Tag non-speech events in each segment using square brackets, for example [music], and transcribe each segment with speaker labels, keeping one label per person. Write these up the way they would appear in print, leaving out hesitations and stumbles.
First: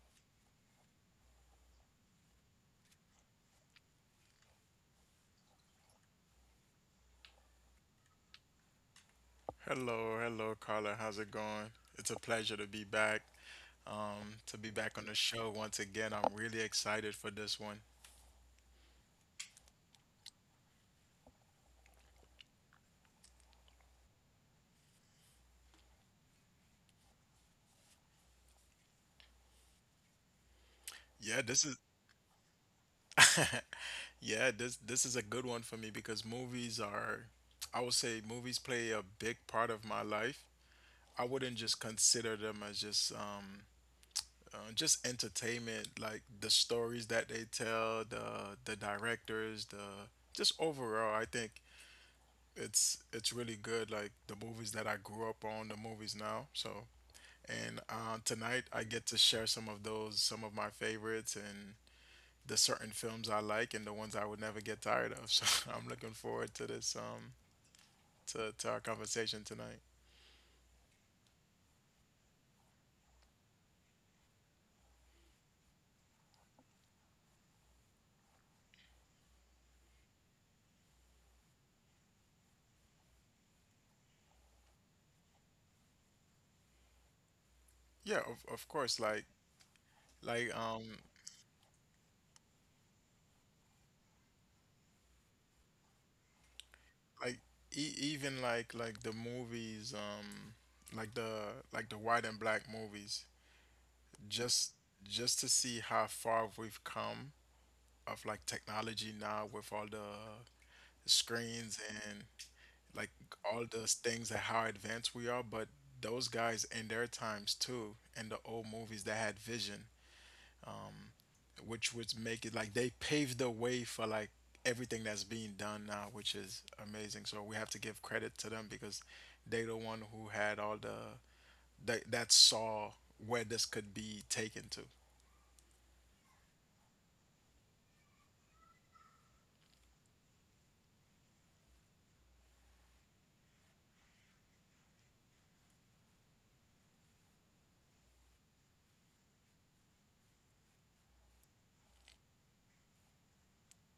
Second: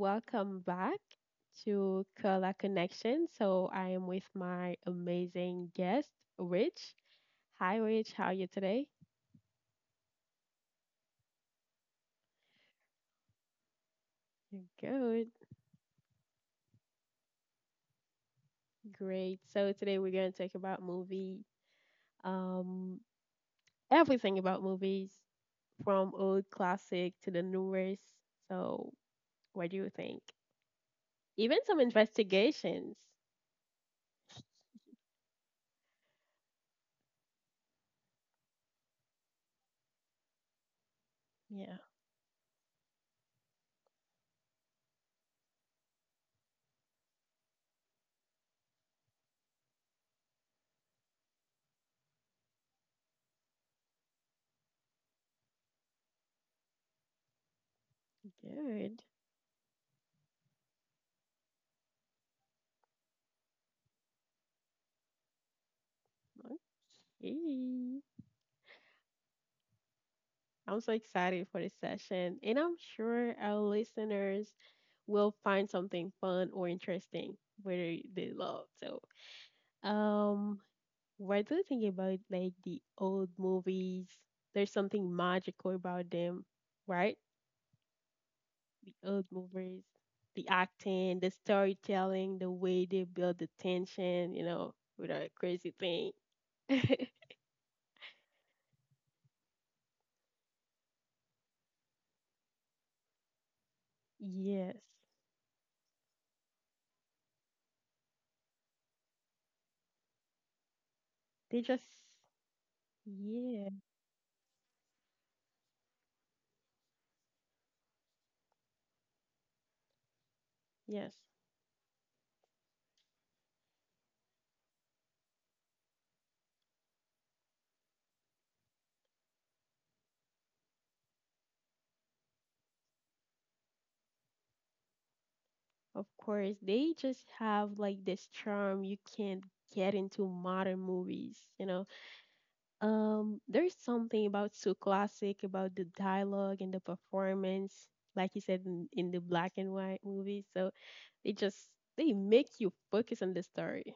Speaker 1: Welcome back to Color Connection. So, I am with my amazing guest, Rich. Hi, Rich. How are you today?
Speaker 2: Hello, hello, Carla. How's it going? It's a pleasure to be back. To
Speaker 1: You're
Speaker 2: be back on the
Speaker 1: good.
Speaker 2: show once again. I'm really excited for this one.
Speaker 1: Great. So, today we're going to talk about movie, um, everything about movies from old classic to the newest. So, what do you think?
Speaker 2: Yeah,
Speaker 1: Even
Speaker 2: this is
Speaker 1: some investigations.
Speaker 2: yeah, this is a good one for me because movies are, I would say movies play a big part of my life. I wouldn't
Speaker 1: Yeah.
Speaker 2: just consider them as just entertainment, like the stories that they tell, the directors, the just overall, I think it's really good. Like the movies that I grew up on, the movies now. So and tonight I
Speaker 1: Good.
Speaker 2: get to share some of those, some of my favorites, and the certain films I like, and the ones I would never get tired of. [laughs] So I'm looking forward to this,
Speaker 1: Okay.
Speaker 2: to our conversation tonight.
Speaker 1: I'm so excited for this session, and I'm sure our listeners will find something fun or interesting whether they love. So, um, what do you about like the old movies? There's something magical about them, right?
Speaker 2: Yeah, of course.
Speaker 1: Old movies, the
Speaker 2: Like um
Speaker 1: acting, the storytelling, the way they build the tension, you know, with a crazy thing.
Speaker 2: like like the movies like the like the white and black movies just
Speaker 1: Yes,
Speaker 2: just to see how far we've come of like technology now with all the
Speaker 1: they
Speaker 2: screens
Speaker 1: just,
Speaker 2: and like all
Speaker 1: yeah,
Speaker 2: those things and how advanced we are, but those guys in their times too, in the old movies that had vision, um,
Speaker 1: yes.
Speaker 2: which would make it like they paved the way for like everything that's being done now, which is amazing. So we have to give credit to them because they the one who had all the that saw where this could be taken to.
Speaker 1: Of course, they just have like this charm you can't get into modern movies, you know. There's something about so classic about the dialogue and the performance, like you said in the black and white movies. So they just they make you focus on the story.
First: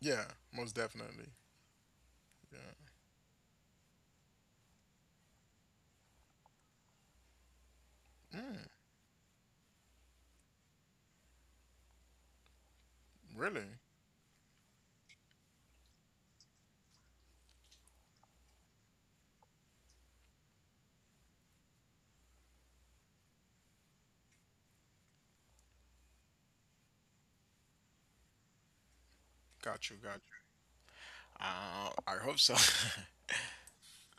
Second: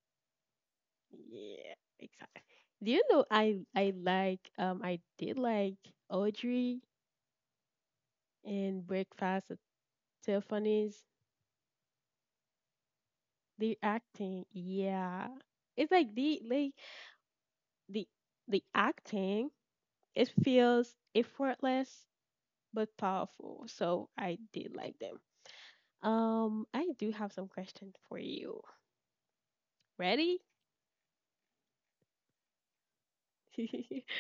Speaker 2: Yeah, most definitely.
Speaker 1: Yeah, exactly.
Speaker 2: Yeah.
Speaker 1: Do you know I like I did like Audrey
Speaker 2: Mm,
Speaker 1: in Breakfast at Tiffany's.
Speaker 2: really?
Speaker 1: The acting, yeah. It's like they like the the acting. It feels effortless but powerful, so I did like them. I do have some questions for you.
Speaker 2: Got you, got
Speaker 1: Ready?
Speaker 2: you. I hope so. [laughs]
Speaker 1: [laughs]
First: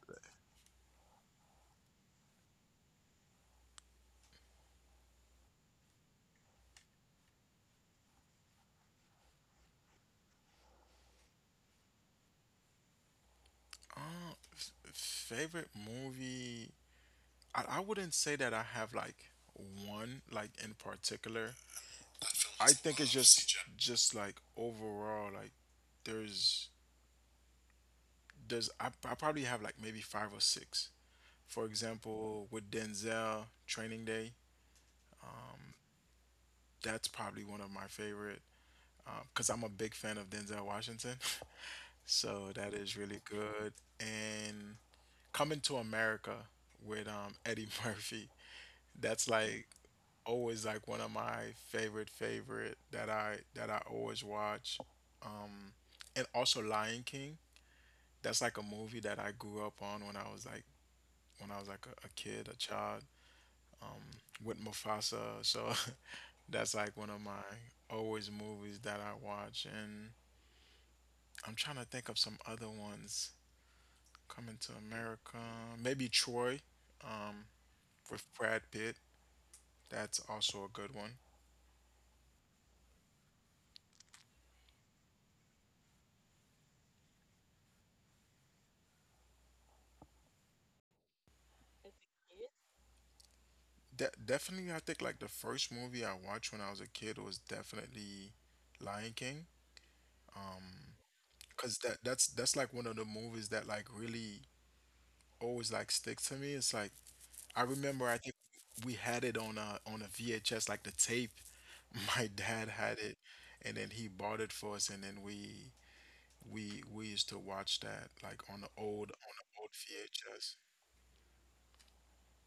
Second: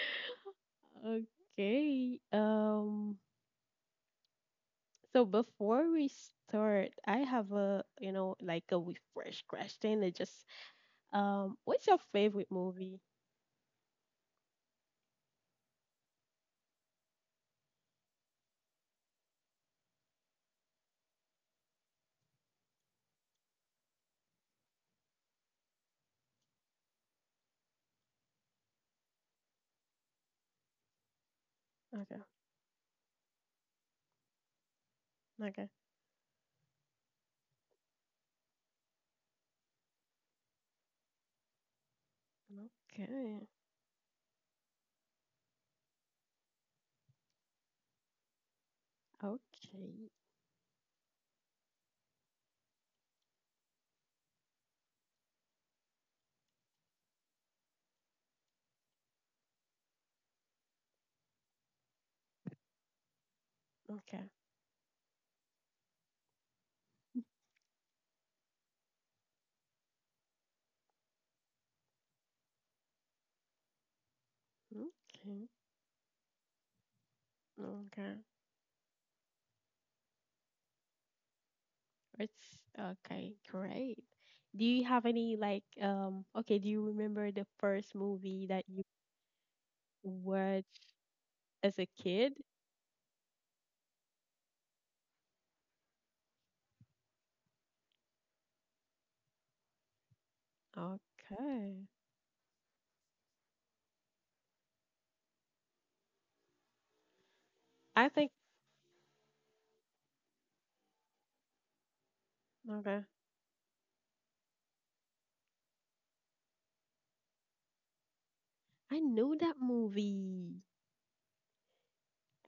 Speaker 1: Okay. So before we start, I have a, you know, like a refresh question. It just, what's your favorite movie?
Speaker 2: uh, Favorite movie? I wouldn't say that I have like one like in particular. I think it's just like overall like there's there's I probably have like maybe five or six. For
Speaker 1: okay
Speaker 2: example, with Denzel Training Day,
Speaker 1: okay
Speaker 2: that's probably one of my favorite because I'm a big fan of Denzel Washington, [laughs] so that is really
Speaker 1: okay
Speaker 2: good. And Coming to America with Eddie [laughs] Murphy. That's like
Speaker 1: okay
Speaker 2: always like one of my favorite that I always watch. Um, and also Lion King. That's like a movie that I grew up on when I was like a kid, a child. Um,
Speaker 1: okay
Speaker 2: with Mufasa. So [laughs] that's like one of my always movies that I watch. And I'm trying to think of some other ones. Coming to America,
Speaker 1: okay
Speaker 2: maybe Troy, um,
Speaker 1: okay
Speaker 2: with Brad Pitt. That's also a good one.
Speaker 1: It's okay, great. Do you have any like okay, do you remember the first movie that you watched as a kid?
Speaker 2: De- definitely, I think like the first movie I watched when I was a kid was definitely Lion King. Um, cause
Speaker 1: Okay.
Speaker 2: that's like one of the movies that like really always like sticks to me. It's like I remember
Speaker 1: I
Speaker 2: I
Speaker 1: think
Speaker 2: think we had it on a VHS like the tape. [laughs] My dad had
Speaker 1: okay.
Speaker 2: it, and then he bought it for us, and then we used to watch that like
Speaker 1: I
Speaker 2: on
Speaker 1: know that
Speaker 2: the old VHS.
Speaker 1: movie.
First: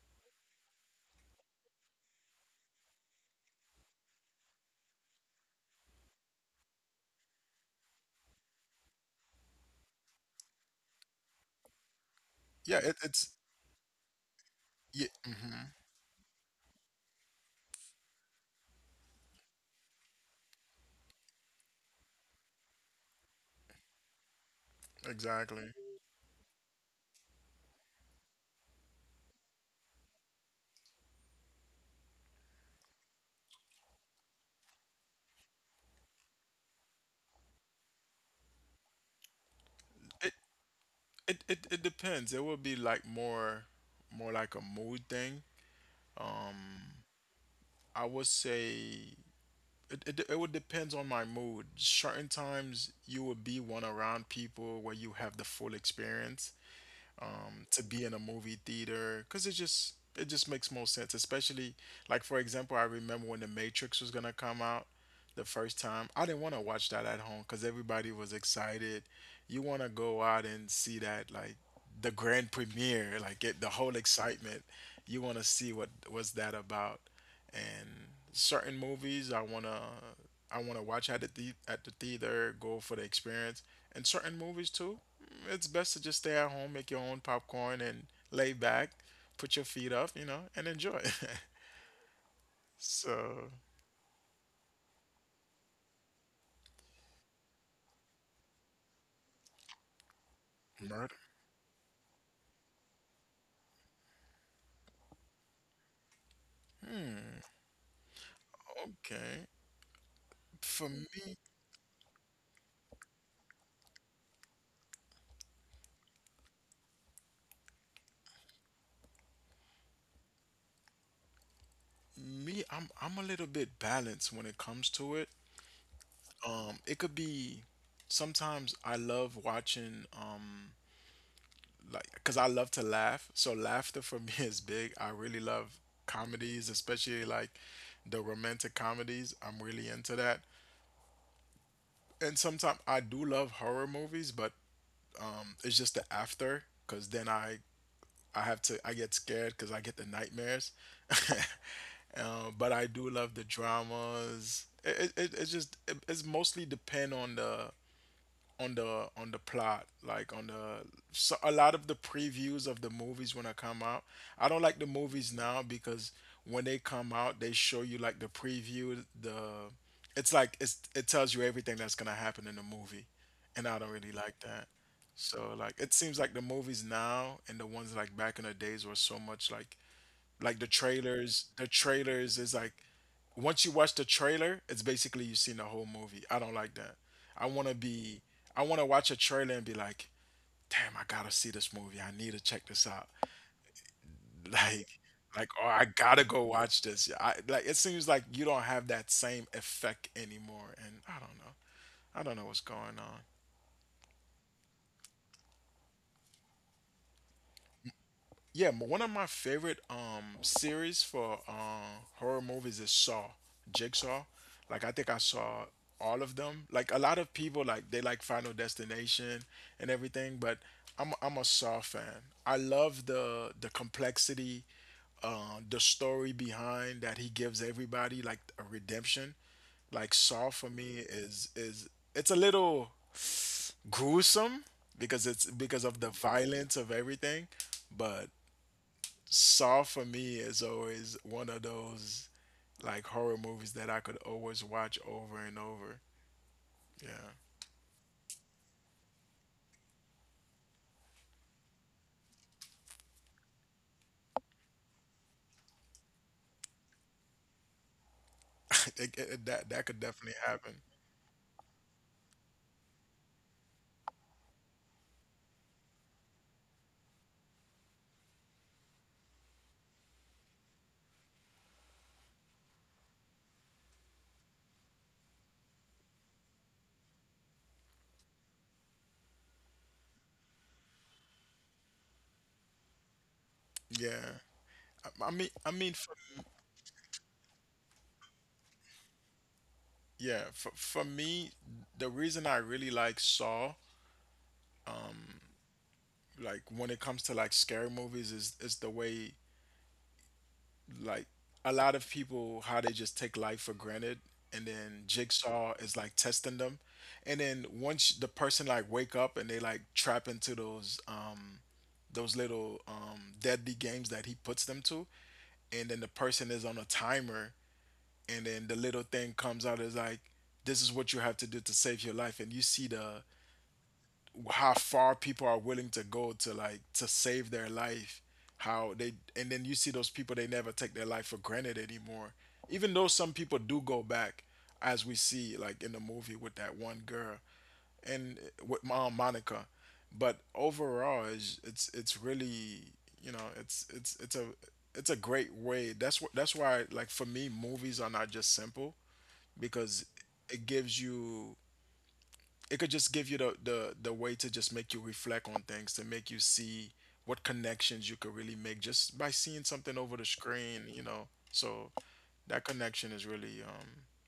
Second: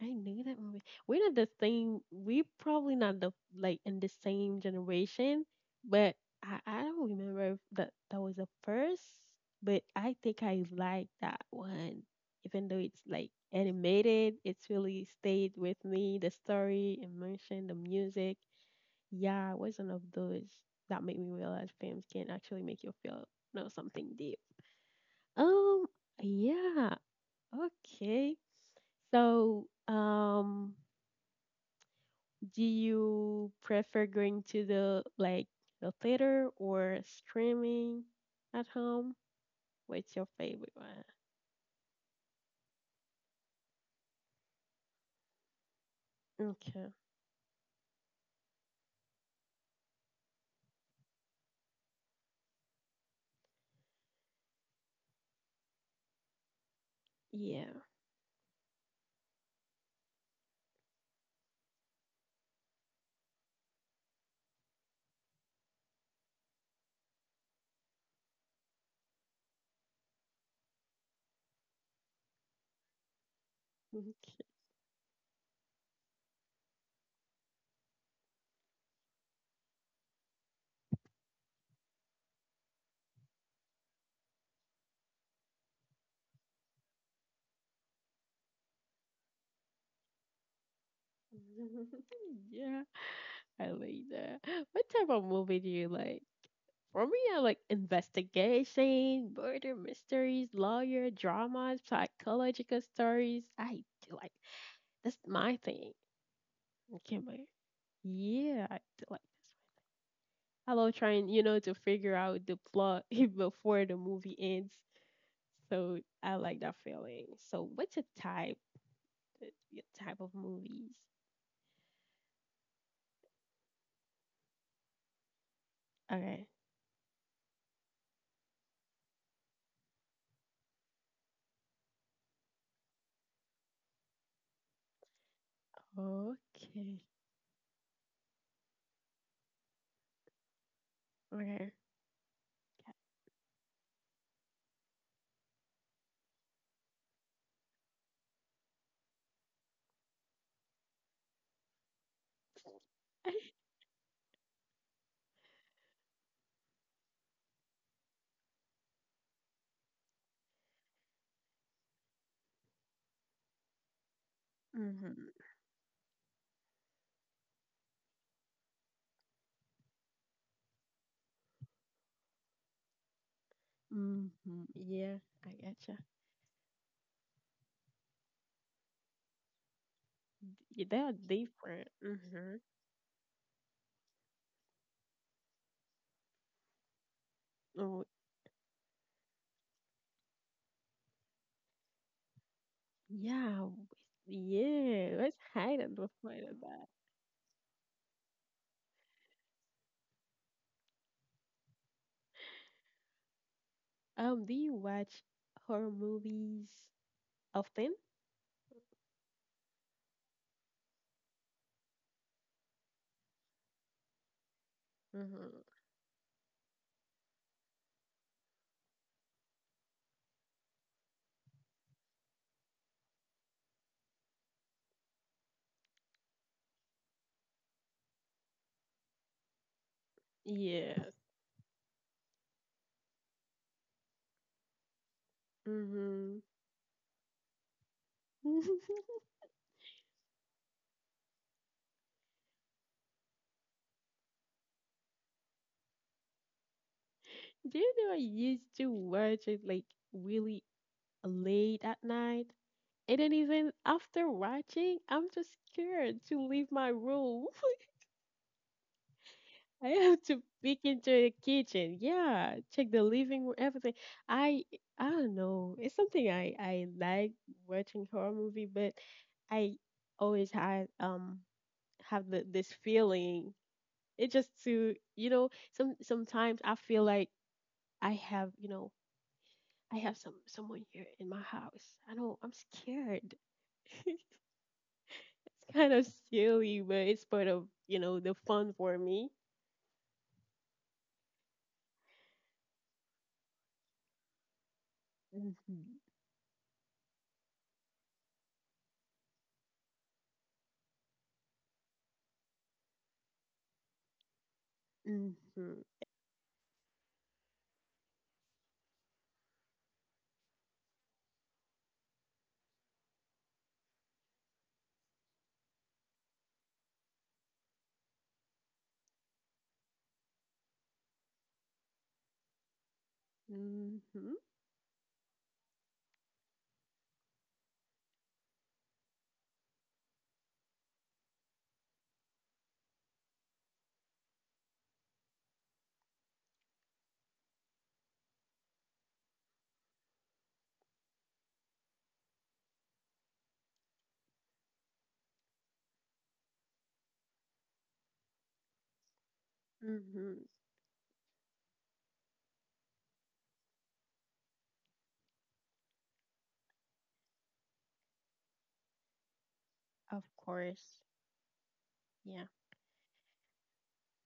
Speaker 1: I knew that movie. We're not the same. We probably not the like in the same generation, but I don't remember if that was the first. But I think I like that one, even
Speaker 2: Yeah,
Speaker 1: though
Speaker 2: it,
Speaker 1: it's
Speaker 2: it's
Speaker 1: like animated. It's
Speaker 2: yeah,
Speaker 1: really stayed
Speaker 2: hmm,
Speaker 1: with me. The story, emotion, the music. Yeah, it was one of those that made me realize films can actually make you feel, know something deep.
Speaker 2: exactly.
Speaker 1: Um. Yeah. Okay. So. Do you prefer going to the theater or streaming at home? What's your favorite one?
Speaker 2: It depends. It will be like more like a mood thing. Um,
Speaker 1: Okay.
Speaker 2: I would say it would depends on my mood. Certain times you will be one around people where you have the full experience,
Speaker 1: Yeah.
Speaker 2: to be in a movie theater because it just makes more sense. Especially like for example, I remember when The Matrix was gonna come out the first time. I didn't want to watch that at home because everybody was excited. You want to go out and see that like the grand premiere, like get the whole
Speaker 1: Okay.
Speaker 2: excitement. You want to see what was that about and certain movies I wanna watch at the at the theater, go for the experience, and certain movies too. It's best to just stay at home, make your own popcorn, and lay back, put your feet up, you know, and enjoy.
Speaker 1: [laughs] Yeah,
Speaker 2: [laughs] So
Speaker 1: I like that. What type of movie do you like? For me, I like investigation, murder mysteries, lawyer
Speaker 2: murder.
Speaker 1: dramas, psychological stories. I do like, that's my thing. Okay, but yeah, I do like
Speaker 2: Okay, for
Speaker 1: about trying,
Speaker 2: me,
Speaker 1: you know, to figure out the plot [laughs] before the movie ends. So I like that feeling. So what's a type, your type of movies?
Speaker 2: me, I'm a little bit balanced when it comes to it.
Speaker 1: Okay.
Speaker 2: It could be sometimes I love watching like because I love to laugh. So laughter for [laughs] me is big. I really love comedies,
Speaker 1: Okay.
Speaker 2: especially like the romantic comedies. I'm really into that.
Speaker 1: Okay.
Speaker 2: And sometimes I do love horror movies, but it's just the after because then I have to I get scared because I get the nightmares. [laughs] But I do love the
Speaker 1: [laughs]
Speaker 2: dramas. It, it's mostly depend on the on the plot like on the so a lot of the previews of the movies when I come out, I don't like the movies
Speaker 1: mhm.
Speaker 2: now because when they come out they show you like the preview the it's like it's, it tells you everything that's gonna happen in the movie and I don't really like
Speaker 1: Mhm.
Speaker 2: that.
Speaker 1: Yeah,
Speaker 2: So
Speaker 1: I
Speaker 2: like it
Speaker 1: gotcha.
Speaker 2: seems like the movies now and the ones like back in the days were so much like the
Speaker 1: Yeah, they are
Speaker 2: trailers
Speaker 1: different.
Speaker 2: is
Speaker 1: Mhm.
Speaker 2: like once you watch the trailer, it's basically you've seen the whole movie. I don't like that. I want to
Speaker 1: Oh,
Speaker 2: be, I want to watch a trailer and be like, damn, I gotta see this movie. I need to check this out. [laughs]
Speaker 1: yeah.
Speaker 2: Like,
Speaker 1: Yeah. Let's
Speaker 2: like, oh, I
Speaker 1: hide and we'll
Speaker 2: gotta go
Speaker 1: find
Speaker 2: watch
Speaker 1: out
Speaker 2: this. Yeah, I like. It seems like you don't have that same effect anymore, and I don't know. I don't know what's going on.
Speaker 1: that. Do you watch horror movies often?
Speaker 2: Yeah, one of my favorite series for horror movies is Saw, Jigsaw. Like I think I saw
Speaker 1: Mhm.
Speaker 2: all of them. Like a lot of people like they like Final Destination and everything, but I'm a Saw fan. I love the complexity, the story behind that he gives everybody like a redemption. Like Saw for me
Speaker 1: Yeah.
Speaker 2: is it's a little gruesome because it's because of the
Speaker 1: Mhm.
Speaker 2: violence of everything, but
Speaker 1: [laughs]
Speaker 2: Saw for me is always one of those like horror movies that I could always watch over and over. Yeah,
Speaker 1: Do you know I used to watch it like really late at night? And then even after watching, I'm just scared to leave my room.
Speaker 2: [laughs] that that
Speaker 1: [laughs] I
Speaker 2: could
Speaker 1: have
Speaker 2: definitely
Speaker 1: to
Speaker 2: happen.
Speaker 1: peek into the kitchen. Yeah, check the living room, everything. I I don't know. It's something I like watching horror movie, but I always had have this feeling. It just to, you know, sometimes I feel like I have, you know, I have someone here in my house. I know I'm scared. [laughs] It's
Speaker 2: Yeah, I mean,
Speaker 1: kind of silly, but it's part of, you know, the fun for me.
Speaker 2: yeah, for me, the reason I really like Saw,
Speaker 1: Mhm,
Speaker 2: like when it comes to like scary movies, is the way like a lot of people how they just take life for granted, and then Jigsaw
Speaker 1: mhm,
Speaker 2: is like testing them, and then once the person like wake up and they like trap into those little deadly games that he puts them to, and then the person is on a timer, and then the little thing comes out is like, this is what you have to do to save your life, and you see the
Speaker 1: mhm,
Speaker 2: how far people are willing to go to like to save their life, and then you see those people they never take their life for granted anymore, even though some people do go back, as we see like in the movie with that one girl and with Mom Monica. But overall, it's really you know it's a great way. That's what that's why like for me, movies are not just simple because
Speaker 1: mhm.
Speaker 2: it gives you it could just give you the way to just make you reflect on things to make you see what connections you could really make just by seeing something over the
Speaker 1: Of
Speaker 2: screen.
Speaker 1: course,
Speaker 2: You know, so
Speaker 1: yeah.
Speaker 2: that connection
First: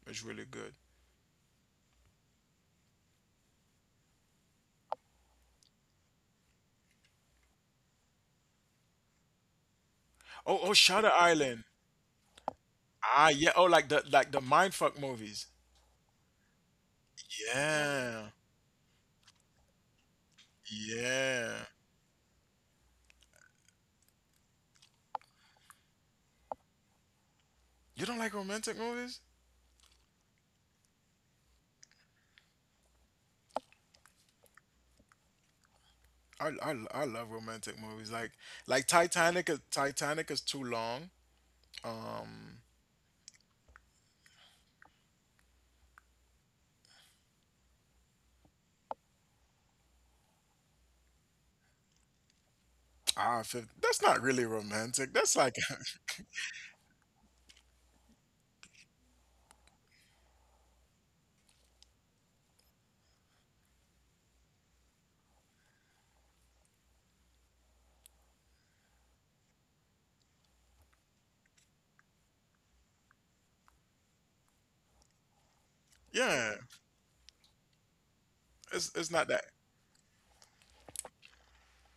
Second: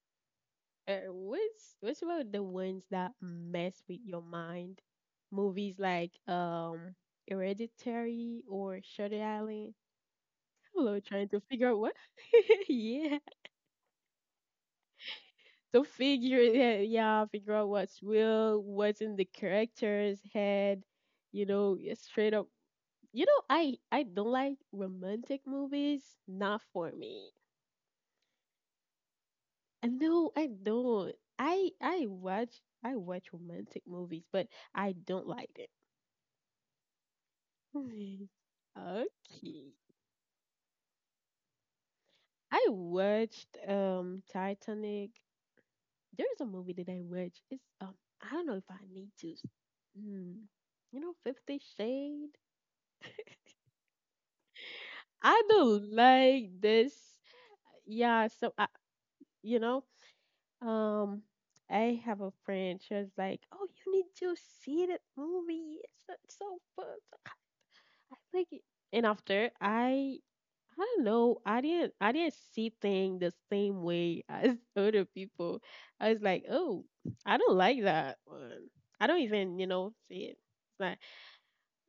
Speaker 2: is really good.
Speaker 1: What's about the ones that mess with your mind? Movies like Hereditary or Shutter Island.
Speaker 2: Oh,
Speaker 1: Hello,
Speaker 2: Shutter
Speaker 1: trying to
Speaker 2: Island.
Speaker 1: figure out what. [laughs] Yeah.
Speaker 2: Ah yeah. Oh like the mindfuck movies.
Speaker 1: So figure, figure out what's
Speaker 2: Yeah,
Speaker 1: real, what's in the character's head, you
Speaker 2: yeah.
Speaker 1: know, yeah, straight up. You know, I don't like romantic movies, not for me.
Speaker 2: You don't like romantic movies?
Speaker 1: And no, I don't. I watch romantic movies, but I don't like it.
Speaker 2: I love romantic movies. Like
Speaker 1: [laughs]
Speaker 2: Titanic.
Speaker 1: Okay.
Speaker 2: Titanic is too long.
Speaker 1: I watched Titanic. There's a movie that I watched. It's I don't know if I need to. Hmm. You know, 50 Shade.
Speaker 2: Ah,
Speaker 1: [laughs]
Speaker 2: that's not really romantic. That's
Speaker 1: I
Speaker 2: like,
Speaker 1: do not like this. Yeah, so I, you know, um, I have a friend. She was like, "Oh, you need to see that movie. It's it's so fun. I like it." And after I don't know. I didn't see things the same way as [laughs] other people.
Speaker 2: [laughs]
Speaker 1: I was
Speaker 2: yeah,
Speaker 1: like, "Oh, I don't like that one.
Speaker 2: it's
Speaker 1: I
Speaker 2: not
Speaker 1: don't
Speaker 2: that.
Speaker 1: even, you know, see it. It's not,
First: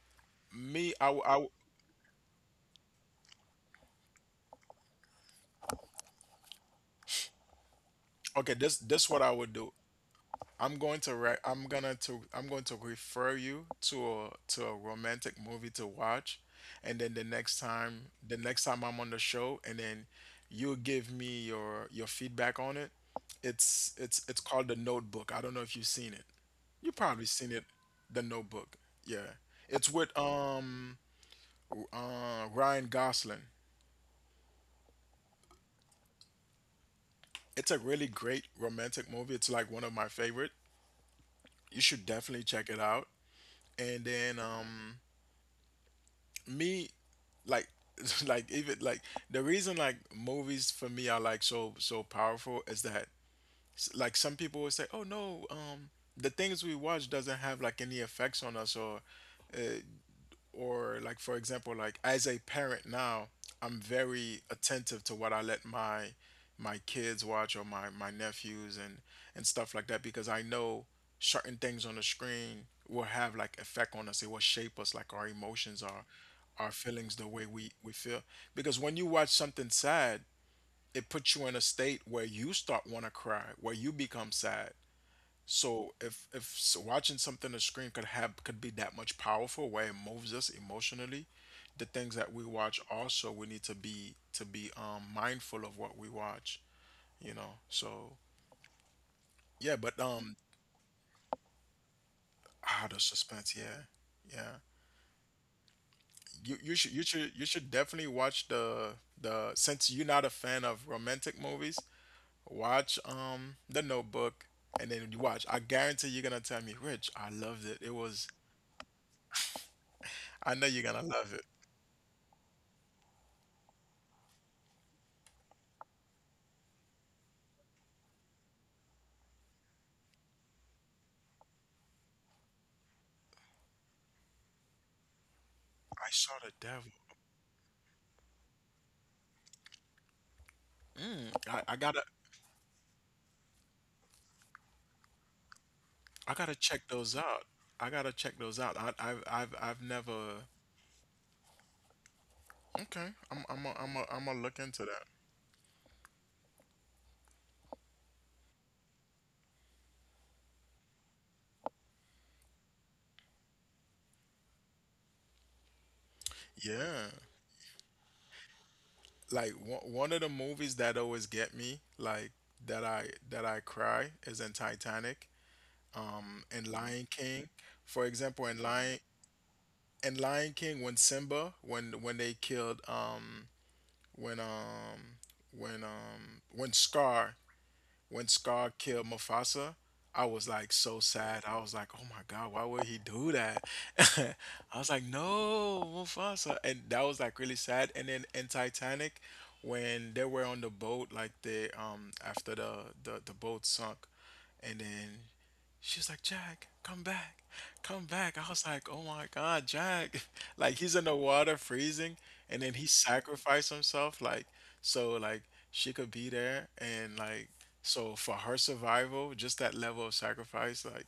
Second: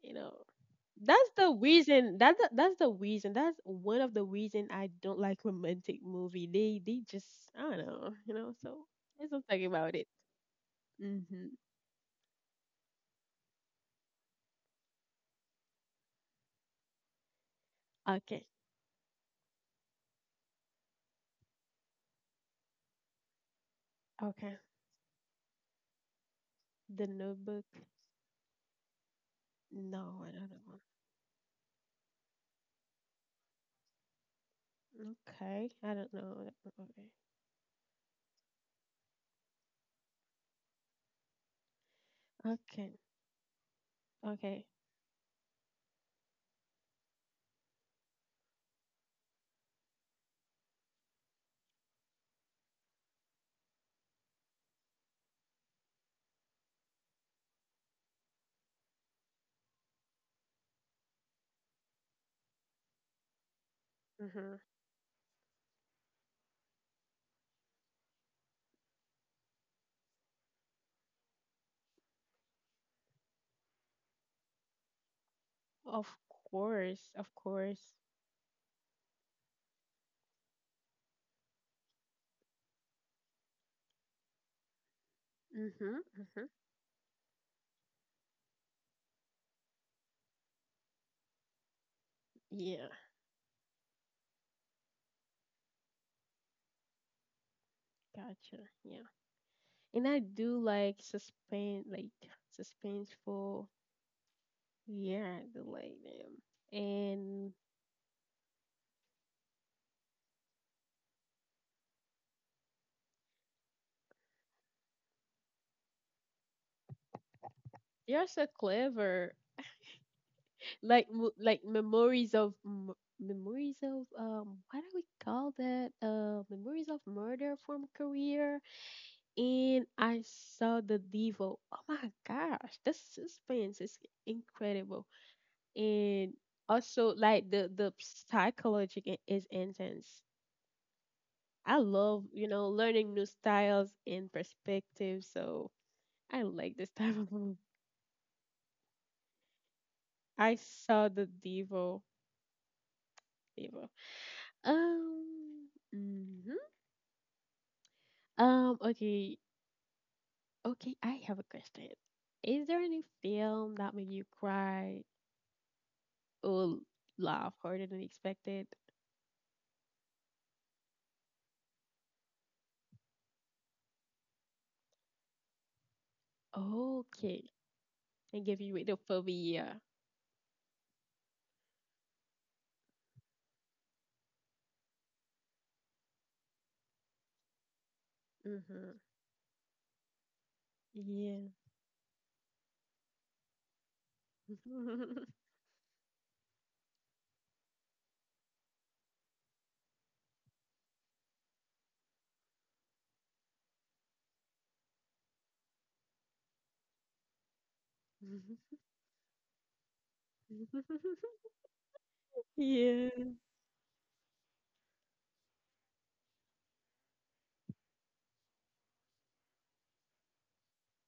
Speaker 1: you know."
Speaker 2: Me,
Speaker 1: That's
Speaker 2: I
Speaker 1: the
Speaker 2: w-
Speaker 1: reason. That's the reason. That's one of the reason I don't like romantic movie. They just I don't know, you know.
Speaker 2: Okay.
Speaker 1: So
Speaker 2: This what I
Speaker 1: let's not
Speaker 2: would
Speaker 1: talk
Speaker 2: do.
Speaker 1: about it. Mhm.
Speaker 2: I'm going to refer you to a romantic movie to watch, and then the
Speaker 1: Okay.
Speaker 2: next time I'm on the show, and then you give me your feedback on it. It's
Speaker 1: Okay.
Speaker 2: called The Notebook. I don't know if you've seen it. You
Speaker 1: The
Speaker 2: probably seen it,
Speaker 1: Notebook.
Speaker 2: The Notebook. Yeah, it's with
Speaker 1: No, I don't know.
Speaker 2: Ryan Gosling.
Speaker 1: Okay. I don't know. Okay.
Speaker 2: It's a really great romantic movie. It's like one of my favorite. You should definitely check it
Speaker 1: Okay.
Speaker 2: out. And then
Speaker 1: Okay.
Speaker 2: me like [laughs] like even like the reason movies for me are so so powerful is that some people will say, oh no, the things we watch doesn't have like any effects on us uh, or like, for example, like as a parent now, I'm very
Speaker 1: Mhm.
Speaker 2: attentive to what I let my kids watch, or my nephews and stuff like that, because I know certain things on the screen will have like effect on us. It will shape us, like our emotions,
Speaker 1: Of
Speaker 2: our
Speaker 1: course.
Speaker 2: feelings, the
Speaker 1: Of
Speaker 2: way we
Speaker 1: course.
Speaker 2: feel. Because when you watch something sad, it puts you in a state where you start want to cry, where you become sad. So
Speaker 1: Mhm.
Speaker 2: if if
Speaker 1: Mhm.
Speaker 2: s- watching something on screen could be that much powerful where it moves us emotionally, the things that we watch
Speaker 1: Yeah.
Speaker 2: also, we need to be mindful of what we watch, you know. So
Speaker 1: Gotcha. Yeah.
Speaker 2: yeah, but
Speaker 1: And I
Speaker 2: um
Speaker 1: do like suspense, like
Speaker 2: ah, the suspense,
Speaker 1: suspenseful.
Speaker 2: yeah. Yeah.
Speaker 1: Yeah, the them.
Speaker 2: You should you should you
Speaker 1: And
Speaker 2: should definitely watch the since you're not a fan of romantic movies, watch The Notebook, and then you watch. I guarantee you're gonna tell me, Rich, I loved it. It was,
Speaker 1: they're so clever.
Speaker 2: I know you're
Speaker 1: Like
Speaker 2: gonna love it.
Speaker 1: memories of memories of what do we call that? Memories of murder from Korea. And I saw the Devo. Oh my gosh, the suspense is incredible.
Speaker 2: I
Speaker 1: And
Speaker 2: saw the devil.
Speaker 1: also like the psychology is intense.
Speaker 2: Mm. I, I
Speaker 1: I
Speaker 2: gotta
Speaker 1: love, you know, learning new styles and perspectives. So
Speaker 2: I
Speaker 1: I
Speaker 2: gotta
Speaker 1: like
Speaker 2: check
Speaker 1: this type
Speaker 2: those
Speaker 1: of
Speaker 2: out.
Speaker 1: movie.
Speaker 2: I gotta check those out. I've never.
Speaker 1: I saw the Devo.
Speaker 2: Okay, I'm I'm a,
Speaker 1: Devo.
Speaker 2: I'm a, I'm gonna look into that.
Speaker 1: Um. mhm. Okay. Okay. I have a question. Is there any film that made you cry or
Speaker 2: Yeah,
Speaker 1: laugh harder than expected?
Speaker 2: like one of the movies that always get me, like that I cry is in Titanic, in Lion King,
Speaker 1: Okay.
Speaker 2: for
Speaker 1: And
Speaker 2: example,
Speaker 1: give you the phobia.
Speaker 2: In Lion King, when Simba, when they killed when um when Scar, when Scar
Speaker 1: Mm-hmm.
Speaker 2: killed Mufasa, I was like so sad.
Speaker 1: Yeah.
Speaker 2: I was like, oh my God, why would he do that? [laughs] I was like,
Speaker 1: [laughs]
Speaker 2: no, Mufasa. And that was like really sad. And then in Titanic, when they were on the boat, like they after the boat sunk, and then she was like, Jack, come back, come back. I was like, oh my God, Jack. [laughs] Like he's in the water freezing, and then he
Speaker 1: Yeah.
Speaker 2: sacrificed himself, like so like she could be there, and like so for her survival, just that level of sacrifice, like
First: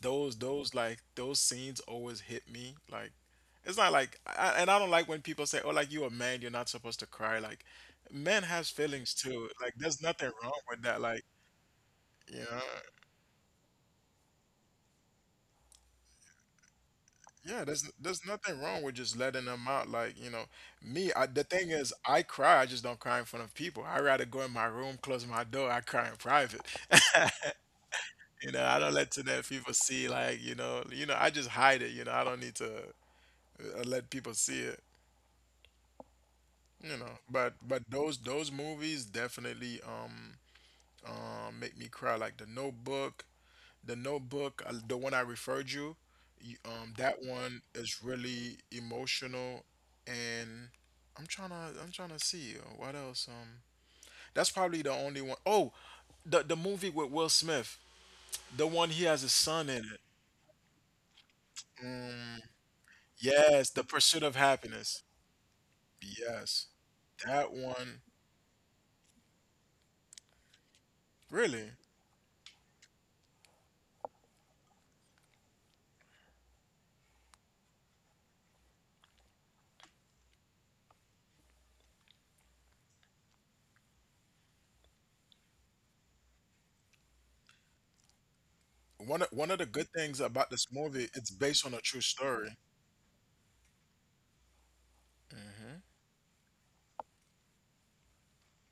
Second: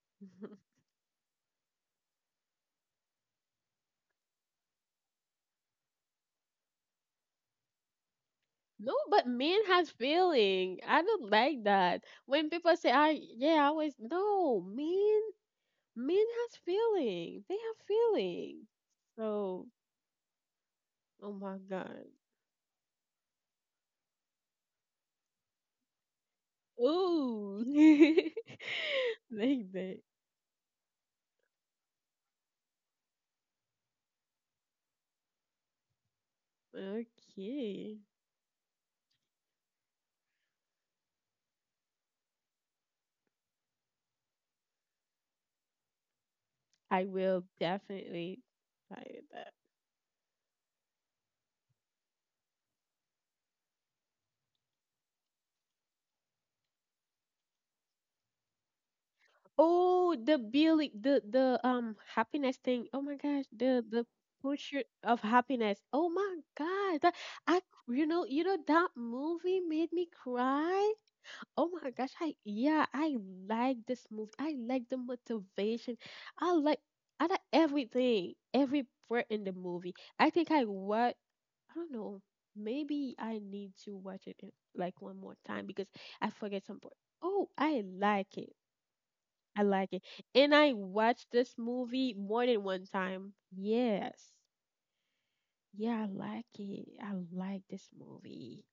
Speaker 2: those scenes always hit me. Like it's not like I, and I don't like when people say, oh, like you a man, you're not supposed to cry. Like men has
Speaker 1: No,
Speaker 2: feelings
Speaker 1: but
Speaker 2: too.
Speaker 1: men
Speaker 2: Like
Speaker 1: has
Speaker 2: there's nothing wrong
Speaker 1: feeling.
Speaker 2: with that.
Speaker 1: I
Speaker 2: Like,
Speaker 1: don't like that.
Speaker 2: you
Speaker 1: When
Speaker 2: know.
Speaker 1: people say, "I, yeah, I was, no men Men has feeling. They
Speaker 2: Yeah,
Speaker 1: have
Speaker 2: there's nothing
Speaker 1: feeling.
Speaker 2: wrong with just letting
Speaker 1: So,
Speaker 2: them out. Like, you know, me, I,
Speaker 1: oh
Speaker 2: the
Speaker 1: my
Speaker 2: thing is,
Speaker 1: god.
Speaker 2: I cry. I just don't cry in front of people. I rather go in my room, close my door. I cry in private. [laughs]
Speaker 1: Ooh.
Speaker 2: You know, I don't let to
Speaker 1: [laughs]
Speaker 2: let people
Speaker 1: Like that.
Speaker 2: see. Like, you know, I just hide it. You know, I don't need to let people see it. You know, but
Speaker 1: Okay.
Speaker 2: those movies definitely make me cry. Like The Notebook, The Notebook, the one I referred you,
Speaker 1: I
Speaker 2: that
Speaker 1: will
Speaker 2: one is
Speaker 1: definitely
Speaker 2: really
Speaker 1: try that.
Speaker 2: emotional, and I'm trying to see, what else. That's probably the only one. Oh, the movie with Will Smith, the one he has a son in it.
Speaker 1: Oh, the Billy, the
Speaker 2: Mm,
Speaker 1: happiness thing. Oh my gosh,
Speaker 2: yes, The
Speaker 1: the
Speaker 2: Pursuit of
Speaker 1: pursuit
Speaker 2: Happiness.
Speaker 1: of happiness. Oh my
Speaker 2: Yes,
Speaker 1: god, that
Speaker 2: that
Speaker 1: I,
Speaker 2: one
Speaker 1: you know, that movie made me cry.
Speaker 2: really.
Speaker 1: Oh my gosh, I yeah, I like this movie. I like the motivation. I like I like everything, every part in the movie. I think I what I don't know. Maybe I need to watch it in like one more time because I forget some part. Oh, I like it.
Speaker 2: One of
Speaker 1: I
Speaker 2: the good
Speaker 1: like it.
Speaker 2: things about
Speaker 1: And
Speaker 2: this
Speaker 1: I
Speaker 2: movie,
Speaker 1: watched
Speaker 2: it's
Speaker 1: this
Speaker 2: based on a true
Speaker 1: movie more
Speaker 2: story.
Speaker 1: than one time. Yes. Yeah, I like it. I like this movie.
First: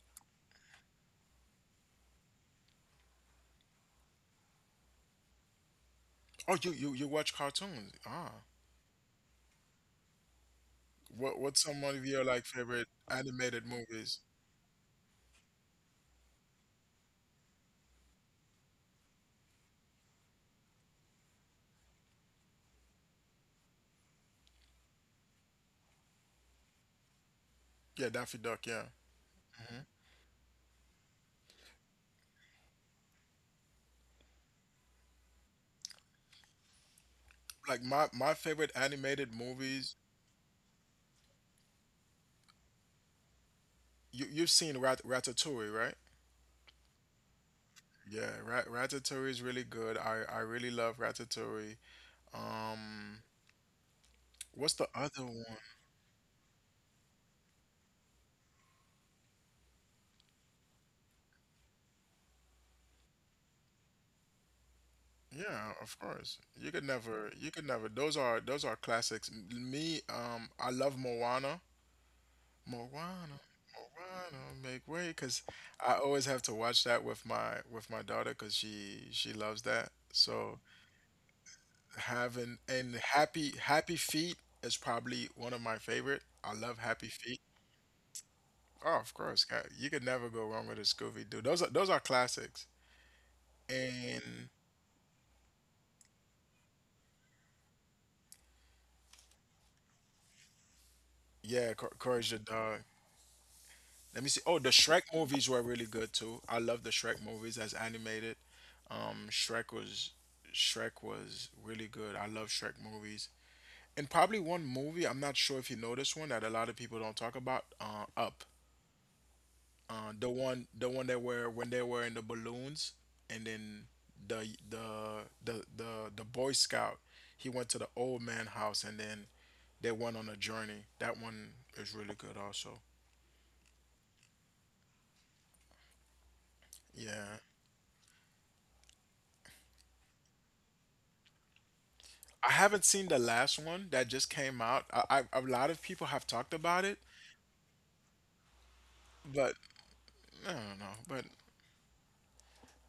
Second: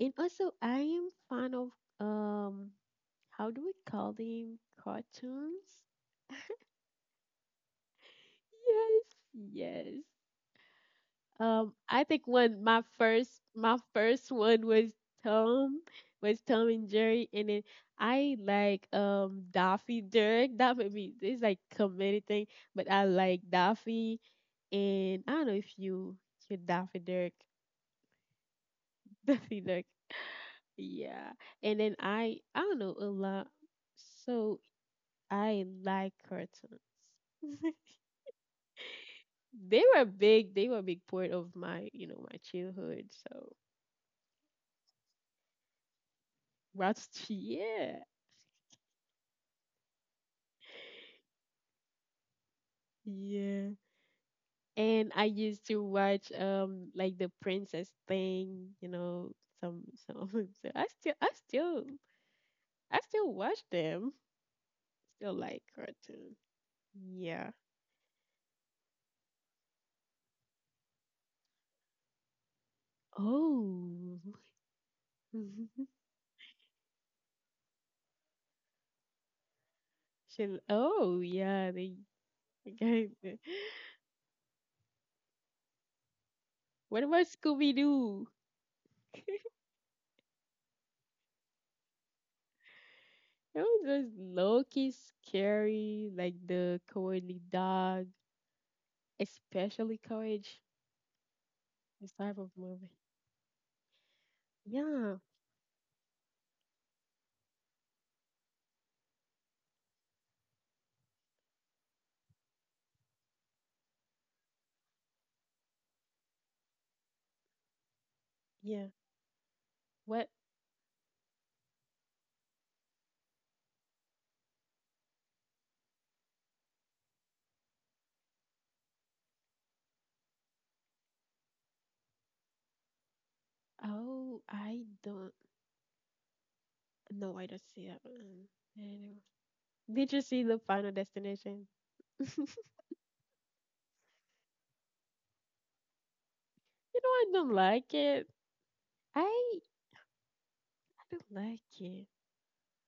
Speaker 1: And also, I am fan of, um, how do we call them? Cartoons?
Speaker 2: Oh, you watch cartoons? Ah,
Speaker 1: Yes, yes.
Speaker 2: What what's some
Speaker 1: I
Speaker 2: of your
Speaker 1: think
Speaker 2: like
Speaker 1: one,
Speaker 2: favorite animated
Speaker 1: my
Speaker 2: movies?
Speaker 1: first one was Tom Tom and Jerry, and then I like Daffy Duck. That may be it's like comedy thing, but I like Daffy, and I don't know if you, you Daffy Duck.
Speaker 2: Yeah, Daffy Duck, yeah.
Speaker 1: [laughs] Daffy Duck. Yeah, and then I don't know a lot. So I like cartoons.
Speaker 2: Like
Speaker 1: [laughs]
Speaker 2: my favorite animated
Speaker 1: They
Speaker 2: movies,
Speaker 1: were big. They were a big part of my, you know, my childhood. So
Speaker 2: you've seen Ratatouille, right?
Speaker 1: Rugrats, [laughs] yeah,
Speaker 2: Yeah, Ratatouille is really good. I really love Ratatouille. Um,
Speaker 1: yeah.
Speaker 2: what's the
Speaker 1: And I
Speaker 2: other one?
Speaker 1: used to watch like the princess thing, you know, some. [laughs] So I still watch them. Still like
Speaker 2: Yeah, of
Speaker 1: cartoon.
Speaker 2: course.
Speaker 1: Yeah.
Speaker 2: You could never. Those are classics. M- Me, I love Moana. Moana,
Speaker 1: Oh.
Speaker 2: Moana, make way, because I always have to watch that with my daughter, because she loves that.
Speaker 1: [laughs] Shall-
Speaker 2: So
Speaker 1: oh yeah. They.
Speaker 2: having and
Speaker 1: [laughs]
Speaker 2: happy Happy Feet is probably one of my favorite. I love
Speaker 1: What
Speaker 2: Happy
Speaker 1: about
Speaker 2: Feet.
Speaker 1: Scooby Doo?
Speaker 2: Oh, of course, God, you could never go wrong with a Scooby Doo. Those are classics.
Speaker 1: It was just
Speaker 2: And
Speaker 1: low key scary, like the cowardly dog, especially Courage,
Speaker 2: yeah, Cour-
Speaker 1: this
Speaker 2: Courage
Speaker 1: type
Speaker 2: the
Speaker 1: of
Speaker 2: Dog.
Speaker 1: movie.
Speaker 2: Let me see. Oh, the Shrek
Speaker 1: Yeah,
Speaker 2: movies were really good too. I love the Shrek movies as animated. Um, Shrek was Shrek was really good. I love Shrek movies. And probably one movie I'm not sure if you know this one, that a lot of people don't talk about. Up.
Speaker 1: yeah. What?
Speaker 2: The one that were when they were in the balloons, and then the the the the the Boy Scout, he went to the old man house, and then they went on a journey. That one is really good also.
Speaker 1: Oh, I don't. No,
Speaker 2: Yeah.
Speaker 1: I don't see that one. Anyway. Did you see the Final Destination?
Speaker 2: I haven't seen the last one that just came out. A lot of people have talked about it,
Speaker 1: You know, I don't like it.
Speaker 2: but
Speaker 1: I
Speaker 2: I don't know.
Speaker 1: I don't
Speaker 2: But
Speaker 1: like it.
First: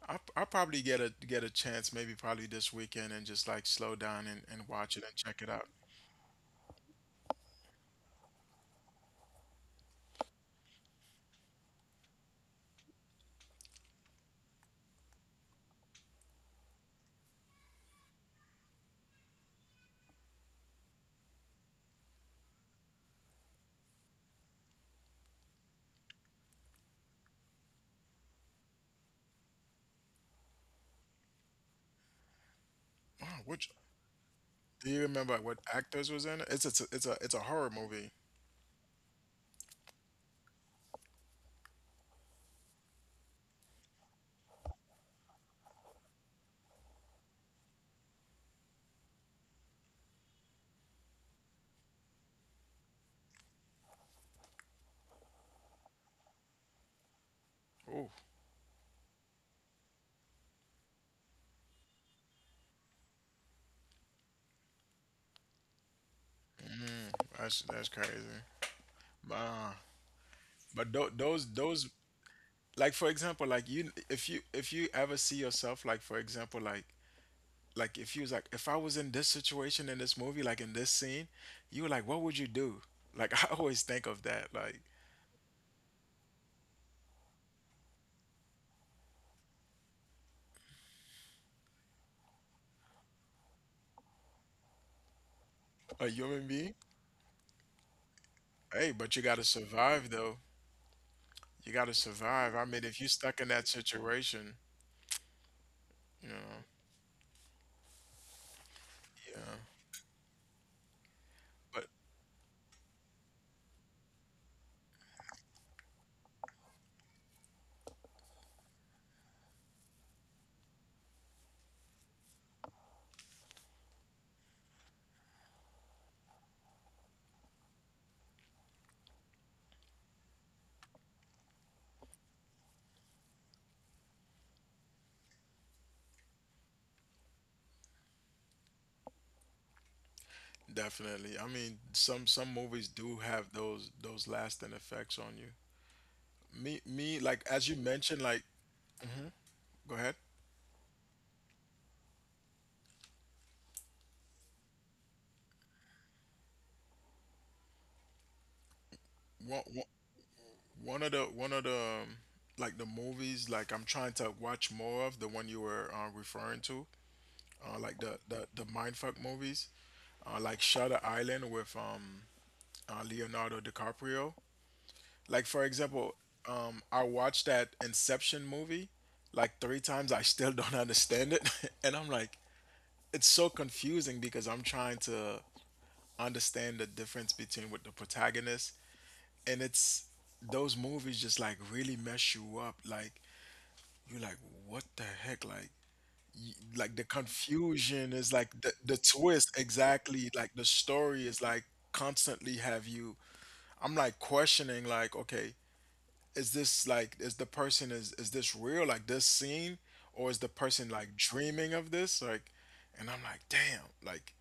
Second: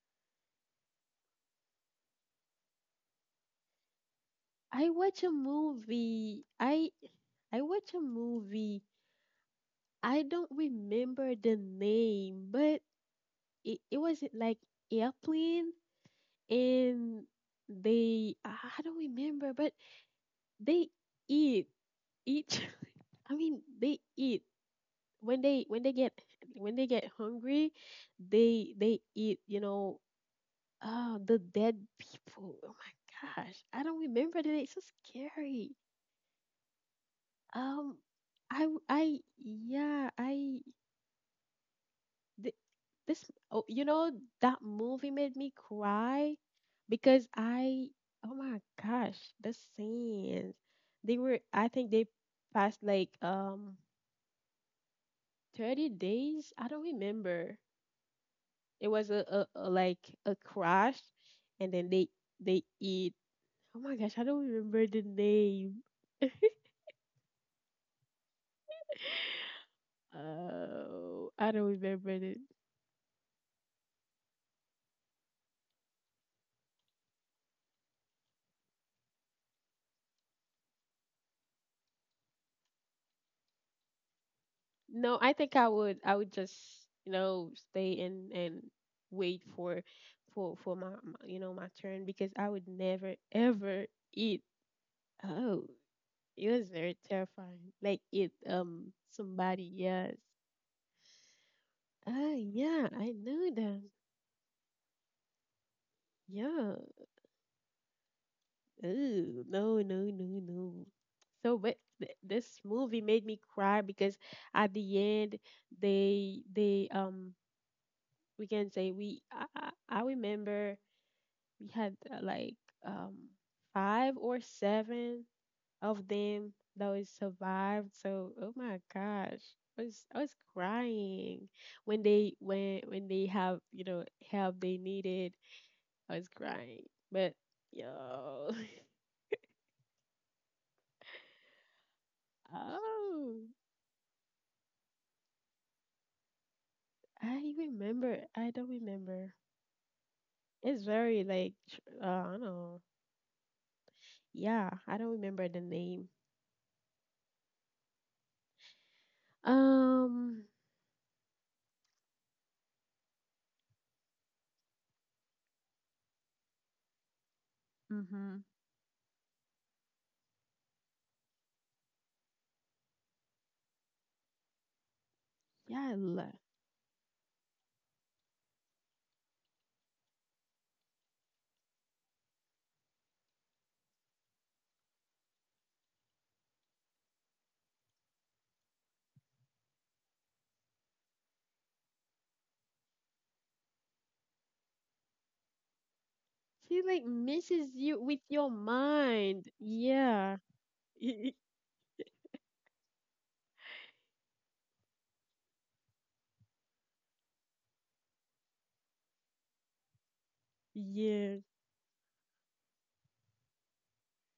Speaker 2: I'll probably get a chance, maybe probably this weekend, and just like slow down and
Speaker 1: I
Speaker 2: watch it and
Speaker 1: watch a
Speaker 2: check it out.
Speaker 1: movie. I I watch a movie. I don't remember the name, but it wasn't like airplane, and they I don't remember, but they eat each. [laughs] I mean, they eat when they when they get hungry, they eat. You know, the dead people. Oh my
Speaker 2: Oh,
Speaker 1: gosh,
Speaker 2: which
Speaker 1: I don't remember that. It's so
Speaker 2: do you remember what
Speaker 1: scary.
Speaker 2: actors was in it? It's a horror
Speaker 1: Um,
Speaker 2: movie.
Speaker 1: I w- I yeah I Th- this oh, you know, that movie made me cry because I, oh my gosh, the scenes, they were I think they passed like 30 days, I don't remember.
Speaker 2: Oh,
Speaker 1: It was a, a like a crash, and then they eat. Oh my gosh, I don't remember the name. [laughs]
Speaker 2: that's crazy. Uh, but tho-
Speaker 1: Oh,
Speaker 2: those
Speaker 1: I don't
Speaker 2: those
Speaker 1: remember it.
Speaker 2: like, for example, like you, if you ever see yourself, like, for example, like if I was in this situation in this movie, like in this scene, you were like, what would you do? Like, [laughs] I always think of that, like
Speaker 1: No, I think I would just, you know, stay and wait for for my, my, you know, my turn, because I would never ever eat. Oh,
Speaker 2: a human
Speaker 1: it was
Speaker 2: being.
Speaker 1: very terrifying. Like eat,
Speaker 2: Hey, but you gotta
Speaker 1: somebody
Speaker 2: survive
Speaker 1: else.
Speaker 2: though. You gotta
Speaker 1: Ah
Speaker 2: survive. I mean,
Speaker 1: yeah,
Speaker 2: if you're
Speaker 1: I
Speaker 2: stuck in
Speaker 1: know
Speaker 2: that
Speaker 1: that.
Speaker 2: situation, you know,
Speaker 1: Yeah. Oh,
Speaker 2: yeah.
Speaker 1: no, no, no, no. So but
Speaker 2: But
Speaker 1: this movie made me cry because at the end they we can say we I remember we had, like um 5 or 7 of them that was survived. So oh my gosh. I was crying when they when they have, you know, help they needed. I was crying. But yo
Speaker 2: definitely, I mean, some movies do
Speaker 1: [laughs]
Speaker 2: have
Speaker 1: oh
Speaker 2: those lasting effects on you. Me me like
Speaker 1: I
Speaker 2: as you mentioned,
Speaker 1: remember
Speaker 2: like
Speaker 1: I don't remember.
Speaker 2: go ahead.
Speaker 1: It's very like I don't know. Yeah, I don't remember the name.
Speaker 2: One
Speaker 1: Um
Speaker 2: One of the um, like the movies, like I'm trying to watch more of the one you were, referring to, like the the
Speaker 1: mhm.
Speaker 2: the mindfuck movies, like Shutter Island with Leonardo DiCaprio. Like, for
Speaker 1: Yeah, I,
Speaker 2: example,
Speaker 1: lo-
Speaker 2: I watched that Inception movie like three times. I still don't [laughs] understand it, [laughs] and I'm like, it's so confusing because I'm trying to understand the difference between with the protagonist, and it's those movies just like really mess you up. Like you're like, what the heck? Like, y
Speaker 1: She
Speaker 2: like the
Speaker 1: like misses you
Speaker 2: confusion
Speaker 1: with
Speaker 2: is like
Speaker 1: your
Speaker 2: the twist
Speaker 1: mind.
Speaker 2: exactly.
Speaker 1: Yeah.
Speaker 2: Like the
Speaker 1: [laughs]
Speaker 2: story is like constantly have you. I'm like questioning. Like, okay, is this like is the person is this real? Like, this scene, or is the person like
Speaker 1: Yeah.
Speaker 2: dreaming of this? Like, and I'm like, damn, like.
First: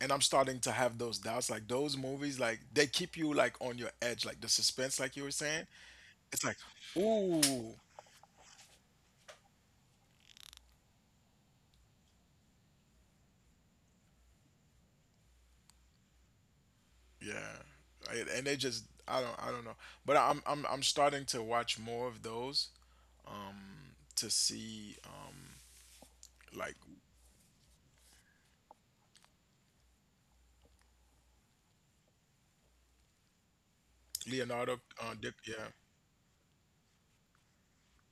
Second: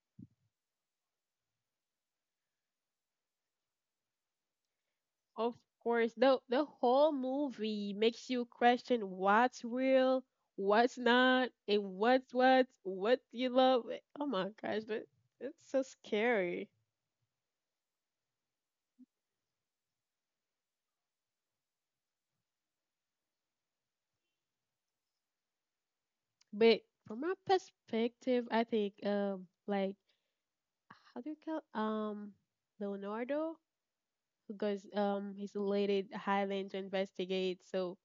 Speaker 2: And I'm starting to have those doubts. Like those movies, like they keep you like on your edge. Like the suspense, like you were
Speaker 1: Of
Speaker 2: saying.
Speaker 1: course. The
Speaker 2: It's like,
Speaker 1: the whole
Speaker 2: ooh,
Speaker 1: movie makes you question what's real, what's not, and what's what you love. Like, oh my gosh, but it's so scary.
Speaker 2: yeah, and they just I don't know, but I'm starting to watch more of those to see like
Speaker 1: But from my perspective, I think like how do you call Leonardo?
Speaker 2: Leonardo,
Speaker 1: Because
Speaker 2: Dip,
Speaker 1: he's
Speaker 2: yeah,
Speaker 1: related Highland to investigate. So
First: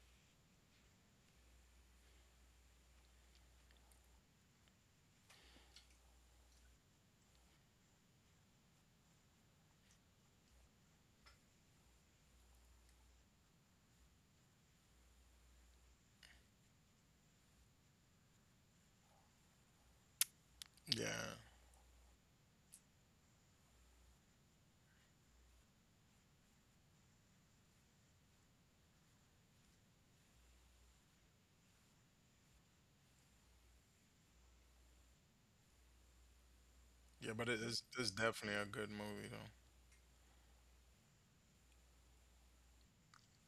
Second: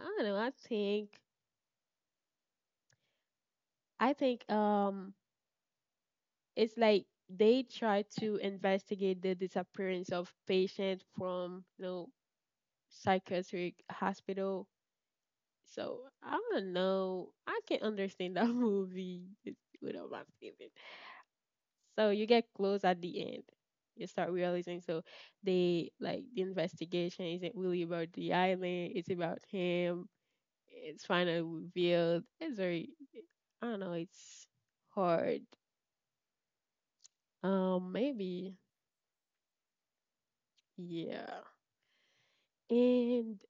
Speaker 1: I don't know, I think it's like they try to investigate the disappearance of patients from psychiatric hospital. So I don't know. I can understand that [laughs] movie. It's one of my favorite.
Speaker 2: yeah,
Speaker 1: So you get close at the end. You start realizing so they, like, the investigation isn't really about the island, it's about him. It's finally revealed. It's very, I don't know, it's hard.
Speaker 2: yeah, but it is, it's
Speaker 1: Maybe.
Speaker 2: definitely a good movie though.
Speaker 1: Yeah. And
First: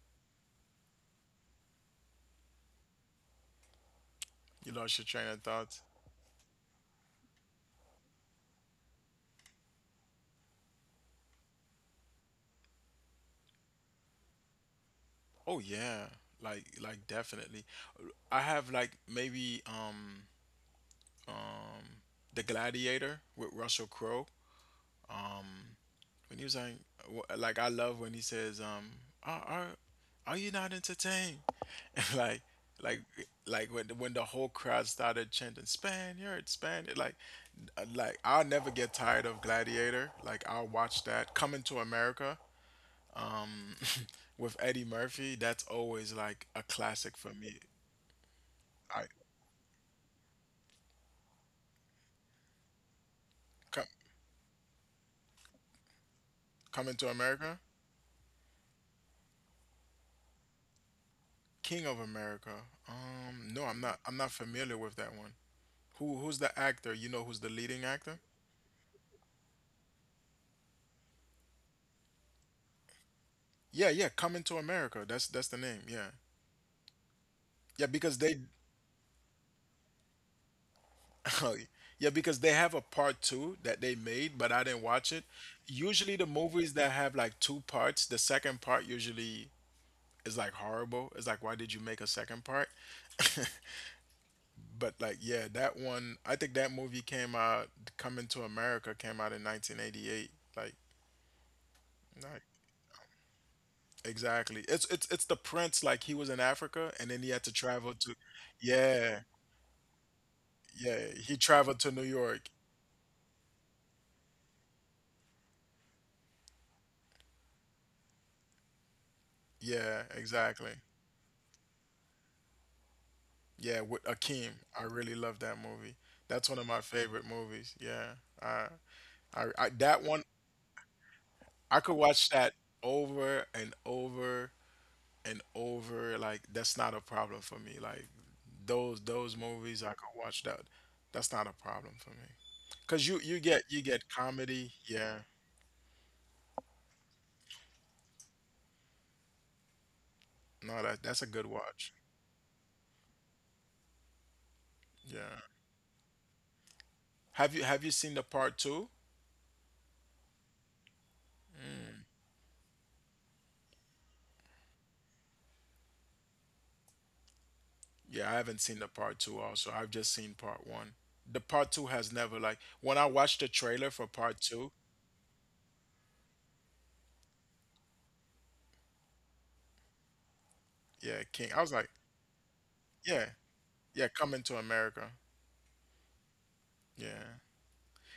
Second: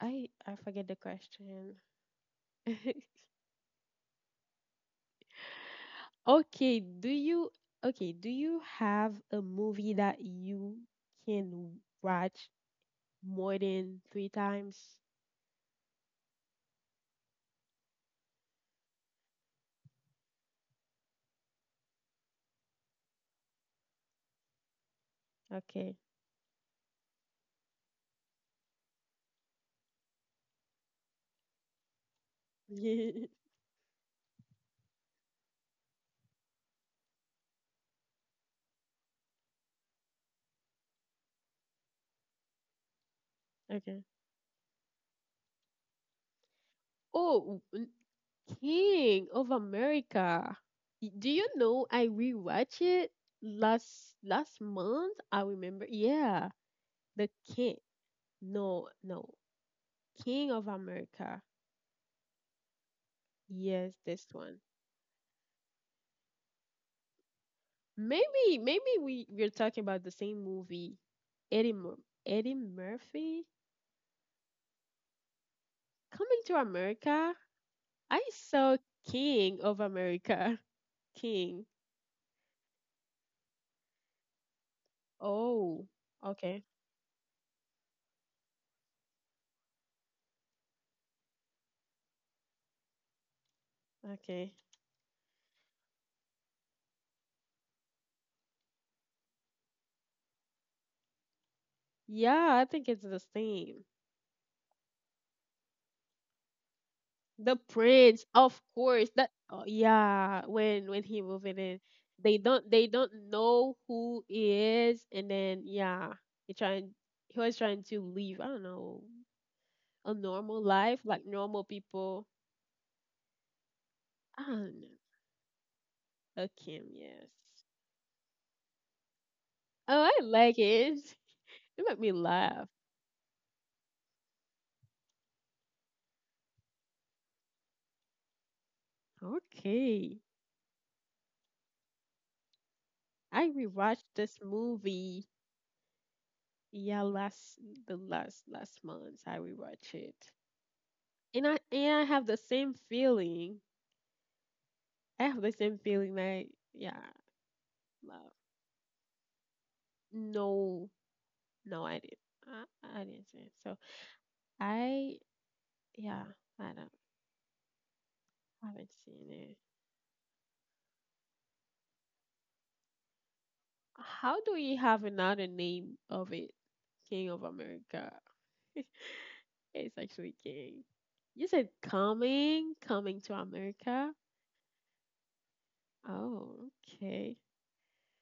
Speaker 1: I forget the question. [laughs]
Speaker 2: You lost your train of thought.
Speaker 1: Okay, do you okay, do you have a movie that you can watch more than three times?
Speaker 2: Oh yeah, like definitely. I have like maybe um The Gladiator with Russell Crowe. Um,
Speaker 1: Okay.
Speaker 2: when he was like, like I love when he says, are are you not entertained? [laughs] like like
Speaker 1: [laughs]
Speaker 2: like when when the whole crowd started chanting Spaniard, Spaniard, like, like I'll never get tired of Gladiator. Like I'll watch that. Coming to America, um
Speaker 1: Okay.
Speaker 2: [laughs] with Eddie Murphy. That's always like a classic for me.
Speaker 1: Oh,
Speaker 2: I
Speaker 1: King of America. Do you know I rewatched it
Speaker 2: come
Speaker 1: last month? I remember. Yeah,
Speaker 2: Coming to
Speaker 1: the
Speaker 2: America,
Speaker 1: King. No, no. King of America.
Speaker 2: King of America. Um, no,
Speaker 1: Yes,
Speaker 2: I'm
Speaker 1: this
Speaker 2: not
Speaker 1: one.
Speaker 2: familiar with that one. Who's the actor? You know who's the leading actor?
Speaker 1: Maybe, we're talking about the same movie. Eddie Mur Eddie Murphy.
Speaker 2: Yeah, yeah, Coming to America. That's the name. Yeah.
Speaker 1: Coming to America.
Speaker 2: Yeah, because
Speaker 1: I
Speaker 2: they
Speaker 1: saw King of America. [laughs]
Speaker 2: [laughs] oh,
Speaker 1: King.
Speaker 2: yeah, because they have a part two that they made, but I didn't watch it.
Speaker 1: Oh,
Speaker 2: Usually, the
Speaker 1: okay,
Speaker 2: movies that have like two parts, the second part usually is like horrible. It's like, why did you make a second part? [laughs]
Speaker 1: okay.
Speaker 2: But like, yeah, that one, I think that movie came out, Coming to America came out in 1988. Like, like
Speaker 1: Yeah, I think it's the same.
Speaker 2: exactly. It's the prince. Like he was in Africa, and then he had to
Speaker 1: The
Speaker 2: travel to,
Speaker 1: Prince, of course.
Speaker 2: yeah,
Speaker 1: That, oh yeah, when when
Speaker 2: yeah.
Speaker 1: he
Speaker 2: He
Speaker 1: moving
Speaker 2: traveled
Speaker 1: in,
Speaker 2: to New
Speaker 1: they
Speaker 2: York.
Speaker 1: don't they don't know who he is, and then yeah, he trying he was trying to leave. I don't know,
Speaker 2: Yeah,
Speaker 1: a normal
Speaker 2: exactly.
Speaker 1: life, like normal people.
Speaker 2: Yeah, with
Speaker 1: I
Speaker 2: Akeem.
Speaker 1: don't
Speaker 2: I
Speaker 1: know.
Speaker 2: really love that movie. That's one of my
Speaker 1: Akim,
Speaker 2: favorite
Speaker 1: yes.
Speaker 2: movies. Yeah. I, I that
Speaker 1: Oh, I
Speaker 2: one
Speaker 1: like it. [laughs]
Speaker 2: I
Speaker 1: It
Speaker 2: could
Speaker 1: made me
Speaker 2: watch that
Speaker 1: laugh.
Speaker 2: over and over and over. Like that's not a problem for me. Like those movies I could
Speaker 1: Okay.
Speaker 2: watch that. That's not a problem for me. Cause you
Speaker 1: I
Speaker 2: get
Speaker 1: rewatched this
Speaker 2: comedy. Yeah.
Speaker 1: movie. Yeah, last the last last month I rewatched it.
Speaker 2: No, that that's a
Speaker 1: And
Speaker 2: good
Speaker 1: I
Speaker 2: watch.
Speaker 1: and I have the same feeling. I have
Speaker 2: Yeah.
Speaker 1: the same feeling, like, yeah,
Speaker 2: Have you seen the
Speaker 1: love.
Speaker 2: part two?
Speaker 1: No, no, I didn't. I didn't see it. So I yeah, I don't
Speaker 2: Yeah, I haven't
Speaker 1: I
Speaker 2: seen
Speaker 1: haven't
Speaker 2: the part
Speaker 1: seen
Speaker 2: two
Speaker 1: it.
Speaker 2: also. I've just seen part one. The part two has never, like when I watched the trailer for
Speaker 1: How
Speaker 2: part
Speaker 1: do
Speaker 2: two,
Speaker 1: we have another name of it? King of America. [laughs] It's actually King.
Speaker 2: yeah,
Speaker 1: You
Speaker 2: King. I
Speaker 1: said
Speaker 2: was like,
Speaker 1: coming
Speaker 2: yeah,
Speaker 1: to
Speaker 2: yeah,
Speaker 1: America.
Speaker 2: coming to America.
Speaker 1: Oh, okay.
Speaker 2: Yeah.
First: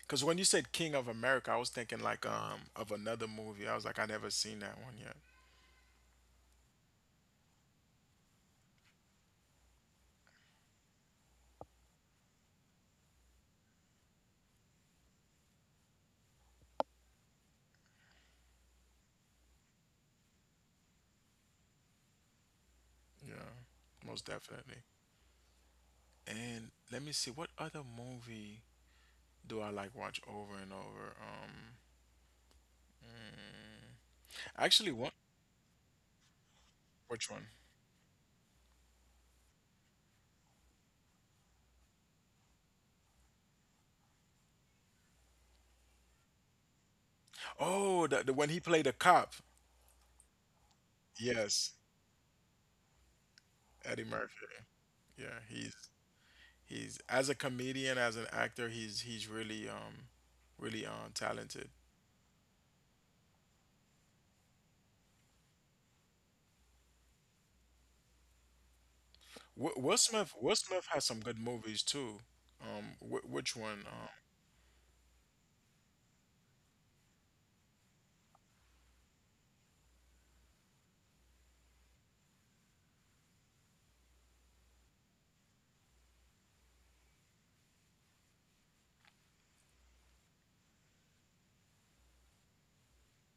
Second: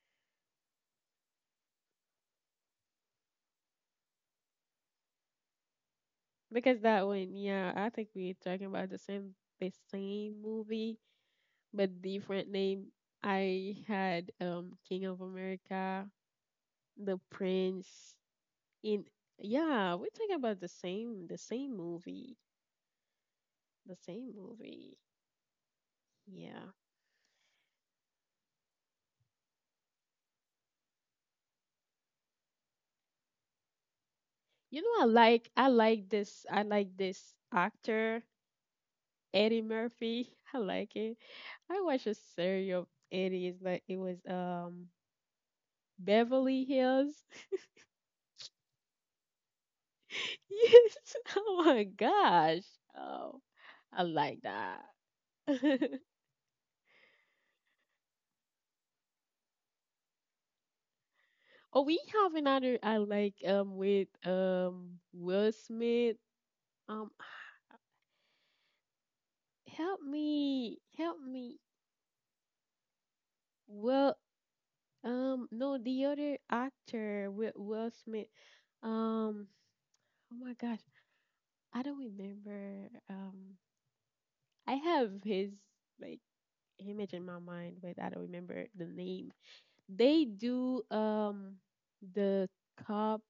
Speaker 2: Cause when you said King of America, I was thinking like of another movie. I was like, I never seen that one yet.
Speaker 1: Because that one, yeah, I think we're talking about the same movie, but different name. I had King of America, The Prince. In Yeah, we're talking about the same movie,
Speaker 2: Yeah,
Speaker 1: the
Speaker 2: most
Speaker 1: same
Speaker 2: definitely.
Speaker 1: movie.
Speaker 2: And
Speaker 1: Yeah.
Speaker 2: let me see, what other movie do I like watch over and over?
Speaker 1: You
Speaker 2: Actually,
Speaker 1: know, I
Speaker 2: one.
Speaker 1: like I like this I like
Speaker 2: Which
Speaker 1: this
Speaker 2: one?
Speaker 1: actor, Eddie Murphy. [laughs] I like it. I watched a series of Eddie's, but it was Beverly Hills. [laughs]
Speaker 2: Oh, the when he played a cop.
Speaker 1: Yes. [laughs] Oh
Speaker 2: Yes,
Speaker 1: my gosh. Oh, I
Speaker 2: Eddie Murphy.
Speaker 1: like that.
Speaker 2: Yeah,
Speaker 1: [laughs]
Speaker 2: he's as a comedian, as an actor, he's really really talented.
Speaker 1: Oh, we have another I like with Will Smith. Um,
Speaker 2: Will
Speaker 1: Help
Speaker 2: Smith, Will Smith
Speaker 1: me,
Speaker 2: has some
Speaker 1: help
Speaker 2: good
Speaker 1: me.
Speaker 2: movies too. Which one?
Speaker 1: Will No, the other actor, Will Smith. Um, oh my gosh, I don't remember. I have his, like, image in my mind, but I don't remember the name. They do the cop.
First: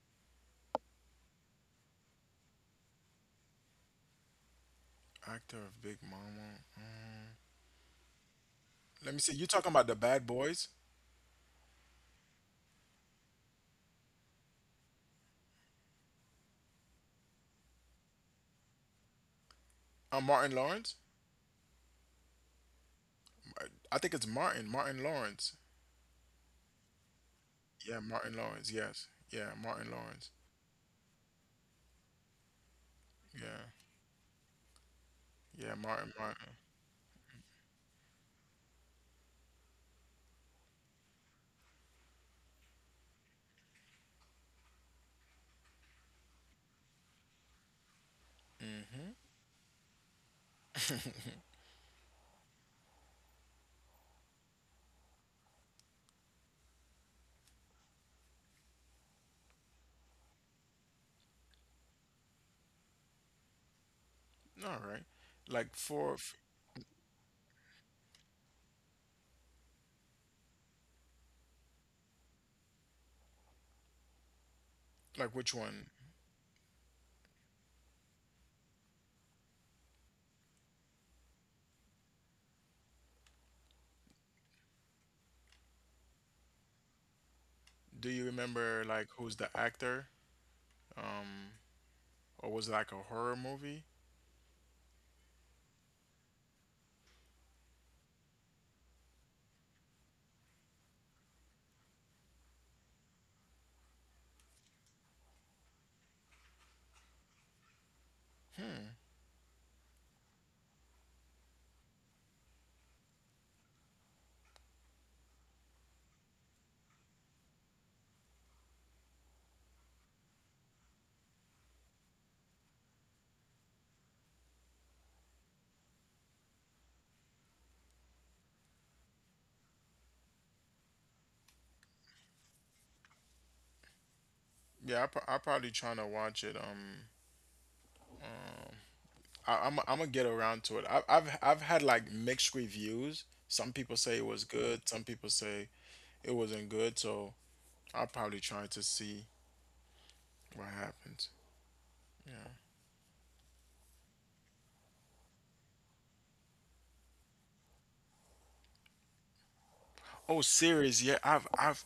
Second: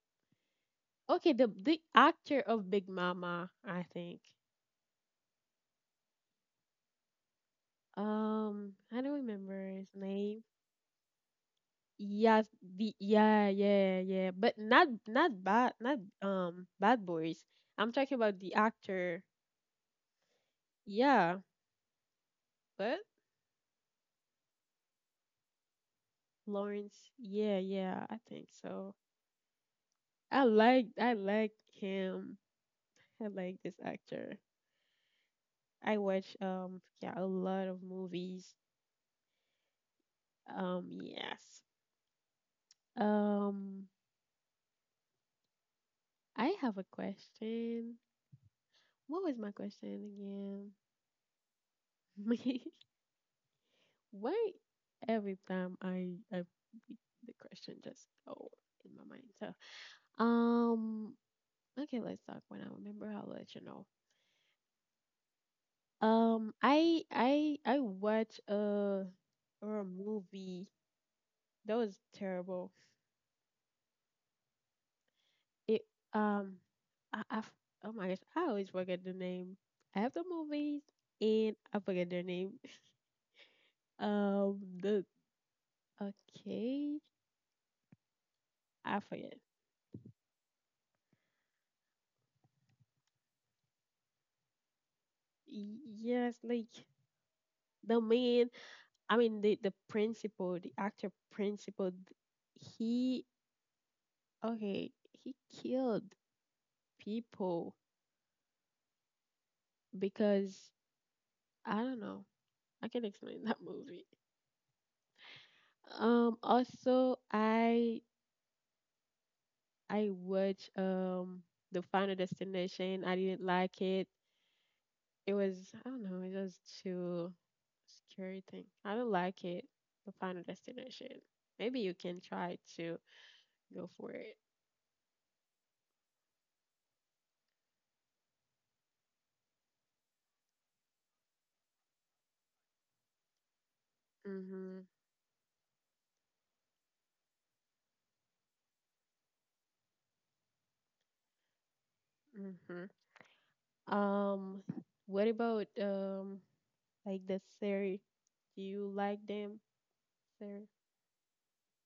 Speaker 1: Okay, the actor of Big Mama, I think.
Speaker 2: Actor of Big Mama.
Speaker 1: I don't
Speaker 2: Let me see. You
Speaker 1: remember
Speaker 2: talking
Speaker 1: his
Speaker 2: about the Bad
Speaker 1: name.
Speaker 2: Boys?
Speaker 1: Yes, the yeah, yeah, yeah, but not bad, not Bad Boys. I'm talking about the actor.
Speaker 2: Martin Lawrence.
Speaker 1: Yeah, but
Speaker 2: I I think it's Martin. Martin Lawrence.
Speaker 1: Lawrence, yeah,
Speaker 2: Yeah,
Speaker 1: yeah, I
Speaker 2: Martin
Speaker 1: think
Speaker 2: Lawrence.
Speaker 1: so.
Speaker 2: Yes. Yeah, Martin Lawrence.
Speaker 1: I like him. I like
Speaker 2: Yeah.
Speaker 1: this actor.
Speaker 2: Yeah,
Speaker 1: I
Speaker 2: Martin
Speaker 1: watch
Speaker 2: Martin.
Speaker 1: yeah, a lot of movies. Yes. Um I have a question.
Speaker 2: Mm-hmm.
Speaker 1: What was my question again? [laughs] Why every time I the question just go in my mind. So um okay, let's talk when I remember. I'll let you know.
Speaker 2: All right. Like for f-
Speaker 1: I watched a or a movie that was terrible.
Speaker 2: like which
Speaker 1: It
Speaker 2: one?
Speaker 1: um, I f- Oh my gosh, I always forget the name. I have the movies and I forget their name. [laughs] Um, the okay,
Speaker 2: Do you remember
Speaker 1: I
Speaker 2: like
Speaker 1: forget.
Speaker 2: who's the actor? Um or was it like a horror movie?
Speaker 1: Yes, like the man. I mean the principal, the actor principal. He okay, he killed people because I don't know I can explain that movie. Also, I watched the Final Destination. I didn't like it. It was, I don't know, it was too scary thing. I don't like it. The Final Destination. Maybe you can try to go for it.
Speaker 2: Yeah, I probably trying to watch it. I'm gonna get around to it. I've had like mixed reviews. Some people say it was
Speaker 1: Mhm.
Speaker 2: good. Some people say it wasn't good. So I'll probably try to see what happens. Yeah.
Speaker 1: Mhm. Um, what about like the series? Do you like them?
Speaker 2: Oh, series. Yeah, I've I've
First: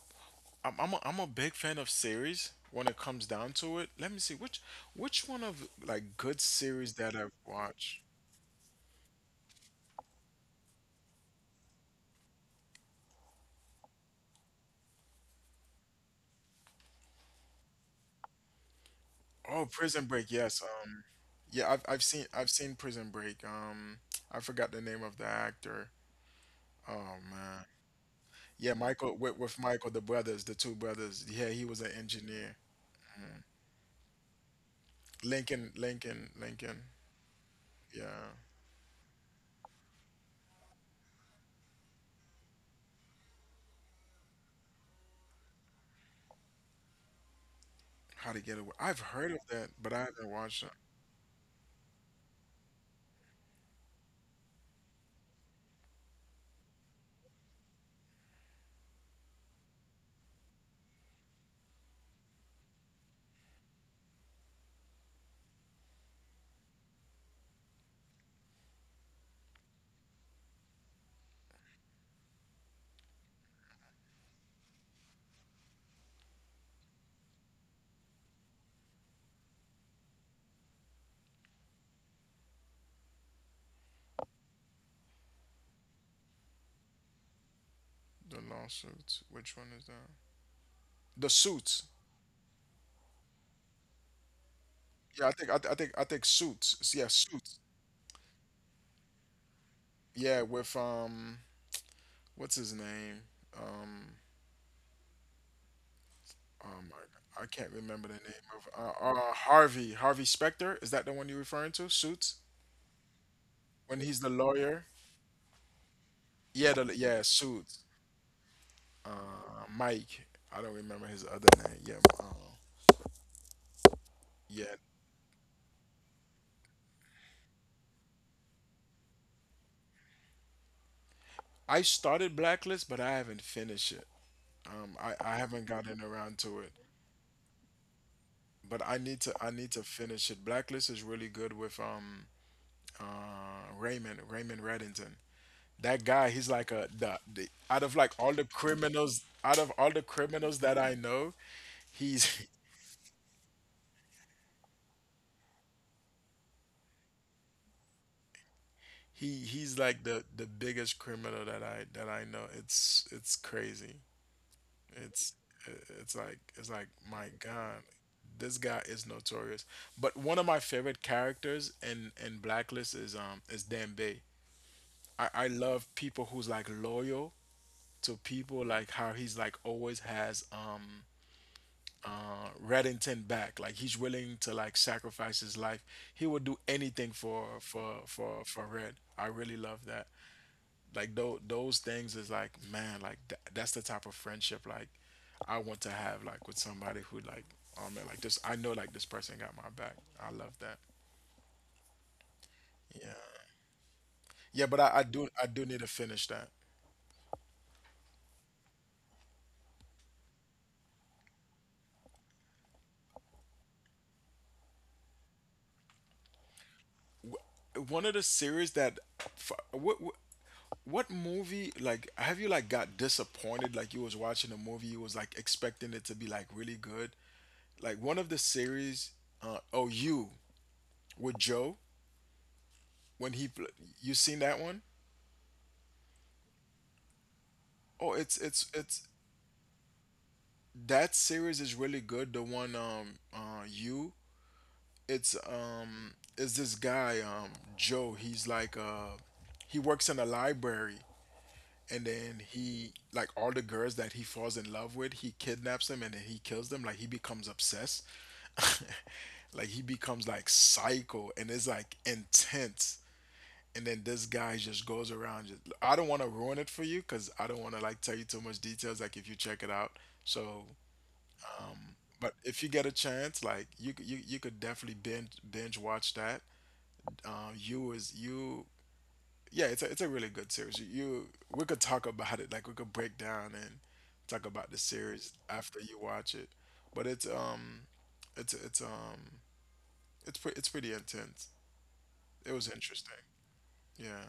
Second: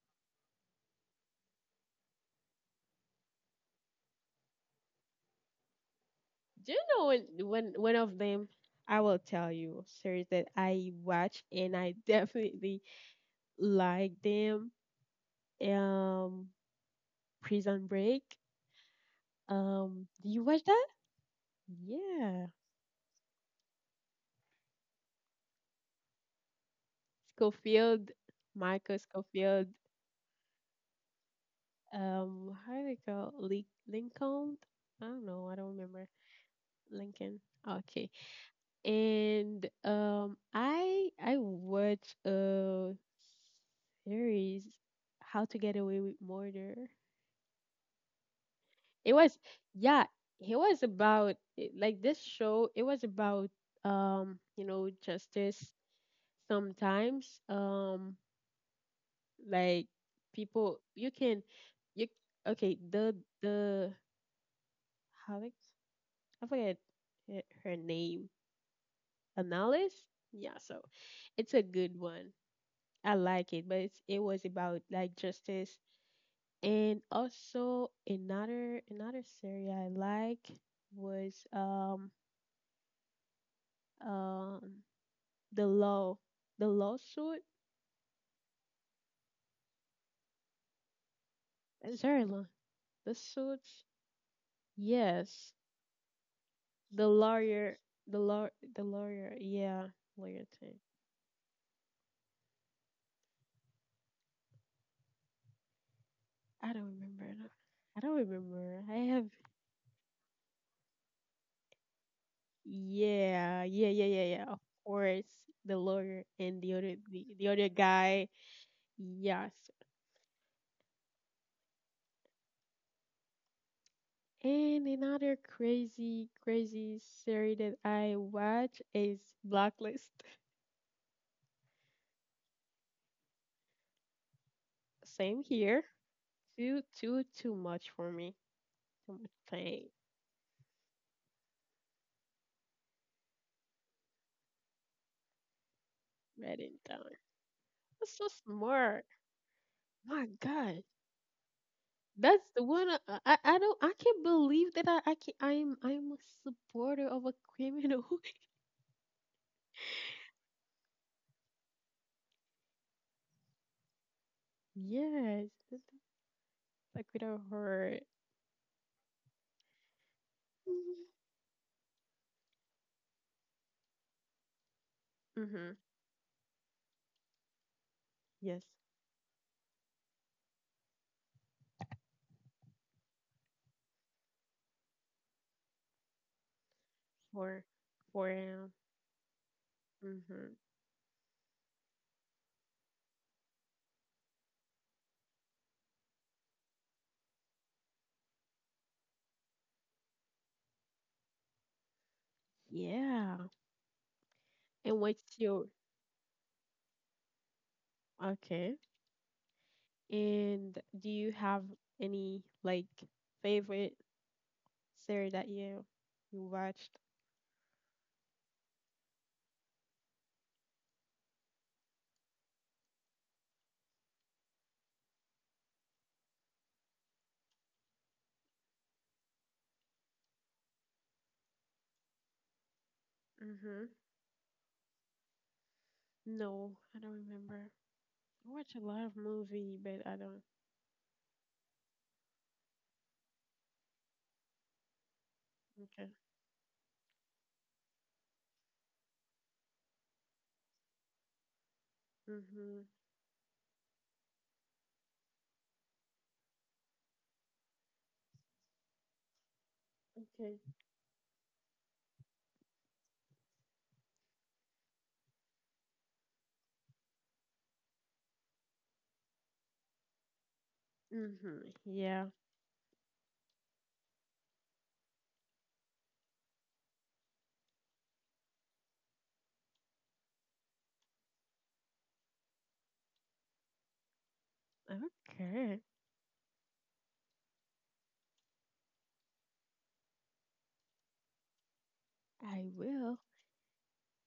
Speaker 2: I'm I'm a, I'm a big fan of series when it comes down to it. Let me see which one of like good
Speaker 1: Do you
Speaker 2: series
Speaker 1: know
Speaker 2: that
Speaker 1: when
Speaker 2: I've
Speaker 1: when one
Speaker 2: watched.
Speaker 1: of them? I will tell you series that I watch and I [laughs] definitely like them. Um, Prison Break.
Speaker 2: Oh, Prison
Speaker 1: Do
Speaker 2: Break.
Speaker 1: you
Speaker 2: Yes.
Speaker 1: watch that?
Speaker 2: Yeah, I've I've seen
Speaker 1: Yeah,
Speaker 2: I've seen Prison Break. I forgot the name of the actor. Oh man.
Speaker 1: Schofield,
Speaker 2: Yeah,
Speaker 1: Michael
Speaker 2: Michael, with
Speaker 1: Schofield.
Speaker 2: Michael, the brothers, the two brothers. Yeah, he was an engineer.
Speaker 1: How do they call Link Lincoln? I don't know. I don't remember
Speaker 2: Lincoln.
Speaker 1: Lincoln. Okay,
Speaker 2: Yeah.
Speaker 1: and I watched a series, How to Get Away with Murder.
Speaker 2: How to Get Away. I've
Speaker 1: It
Speaker 2: heard
Speaker 1: was,
Speaker 2: of that, but I
Speaker 1: yeah,
Speaker 2: haven't
Speaker 1: it
Speaker 2: watched it.
Speaker 1: was about like this show. It was about, justice, sometimes, like, people you can, you okay, the the Alex, I forget her name, analyst, yeah. So it's a good one. I like it, but it's, it was about like justice. And also another another series I like was um the law, the lawsuit,
Speaker 2: The lawsuits. Which one is that? The Suits.
Speaker 1: sorry, law, the Suits,
Speaker 2: Yeah, I think
Speaker 1: yes,
Speaker 2: I, th- I think Suits. Yeah,
Speaker 1: the
Speaker 2: Suits.
Speaker 1: lawyer, the law, the lawyer, yeah,
Speaker 2: Yeah,
Speaker 1: lawyer thing.
Speaker 2: with what's his name? Um,
Speaker 1: I
Speaker 2: Oh
Speaker 1: don't remember
Speaker 2: my, I
Speaker 1: now.
Speaker 2: can't
Speaker 1: I
Speaker 2: remember the
Speaker 1: don't
Speaker 2: name of
Speaker 1: remember. I have,
Speaker 2: Harvey, Harvey Specter. Is that the one you're referring to? Suits,
Speaker 1: yeah, yeah,
Speaker 2: when
Speaker 1: yeah,
Speaker 2: he's the
Speaker 1: yeah, yeah, of
Speaker 2: lawyer.
Speaker 1: course, the lawyer and
Speaker 2: Yeah,
Speaker 1: the
Speaker 2: the
Speaker 1: other,
Speaker 2: yeah
Speaker 1: the other
Speaker 2: Suits.
Speaker 1: guy. Yes.
Speaker 2: Mike. I don't remember his other name. Yeah, yeah.
Speaker 1: And another crazy, crazy series that I watch is Blacklist.
Speaker 2: I started Blacklist, but I haven't finished it.
Speaker 1: [laughs]
Speaker 2: I
Speaker 1: Same
Speaker 2: haven't
Speaker 1: here.
Speaker 2: gotten around to it,
Speaker 1: Too much for me.
Speaker 2: but I
Speaker 1: Too
Speaker 2: need
Speaker 1: much
Speaker 2: to, I need to
Speaker 1: pain.
Speaker 2: finish it. Blacklist is really good with Raymond, Raymond Reddington. That guy, he's like
Speaker 1: Writing
Speaker 2: a
Speaker 1: down.
Speaker 2: the, the out of like
Speaker 1: That's so
Speaker 2: all the
Speaker 1: smart.
Speaker 2: criminals,
Speaker 1: My
Speaker 2: that
Speaker 1: God,
Speaker 2: I know. He's
Speaker 1: that's the one. Uh, I don't. I can't believe that I can. I'm a supporter of a criminal.
Speaker 2: [laughs] he's like the biggest criminal that I know. It's crazy.
Speaker 1: [laughs]
Speaker 2: It's
Speaker 1: Yes, that's
Speaker 2: it's like
Speaker 1: a
Speaker 2: my
Speaker 1: criminal
Speaker 2: God,
Speaker 1: horror.
Speaker 2: this guy is notorious. But one of my favorite characters in Blacklist is Dan Bay. I
Speaker 1: Mm-hmm.
Speaker 2: love people who's like loyal to people,
Speaker 1: Yes,
Speaker 2: like how he's like always has Reddington back, like he's willing to like sacrifice his life. He would do anything for
Speaker 1: for, for um.
Speaker 2: Red. I really love that.
Speaker 1: Mm-hmm.
Speaker 2: Like those things is like, man, like that's the type of friendship like I want to have, like with somebody who like, oh man, like this, I know like this person got my back. I love that. Yeah.
Speaker 1: Yeah.
Speaker 2: Yeah, but I,
Speaker 1: And
Speaker 2: I
Speaker 1: what's
Speaker 2: do I do
Speaker 1: your.
Speaker 2: need to finish that.
Speaker 1: Okay. And do you have any, like, favorite series that you watched?
Speaker 2: One of the series that what movie like have you like got disappointed, like you was watching a movie you was like expecting it to be like really good, like one of the series. Oh, you with Joe, when he pl-
Speaker 1: Mhm.
Speaker 2: you seen that one?
Speaker 1: No, I don't remember.
Speaker 2: Oh,
Speaker 1: I watch a lot
Speaker 2: it's
Speaker 1: of movie, but I don't.
Speaker 2: that series is really good. The one you it's
Speaker 1: Okay.
Speaker 2: is this guy, Joe. He's like he works in a library, and then
Speaker 1: Mhm.
Speaker 2: he like all the girls that he falls in love with, he kidnaps them and then he kills them. Like he becomes obsessed. [laughs] Like he becomes like
Speaker 1: Okay.
Speaker 2: psycho and it's like intense. And then this guy just goes around. Just, I don't want to ruin it for you because I don't want to like tell you too much details. Like if you check it out, so.
Speaker 1: Mhm. Yeah.
Speaker 2: But if you get a chance, like you you you could definitely binge watch that. You is you Yeah, it's a, it's a really good series. You we could talk about it, like we could break down and talk about the series after
Speaker 1: Okay.
Speaker 2: you watch it. But it's it's it's um it's it's pretty intense. It
Speaker 1: I
Speaker 2: was interesting.
Speaker 1: will.
Speaker 2: Yeah,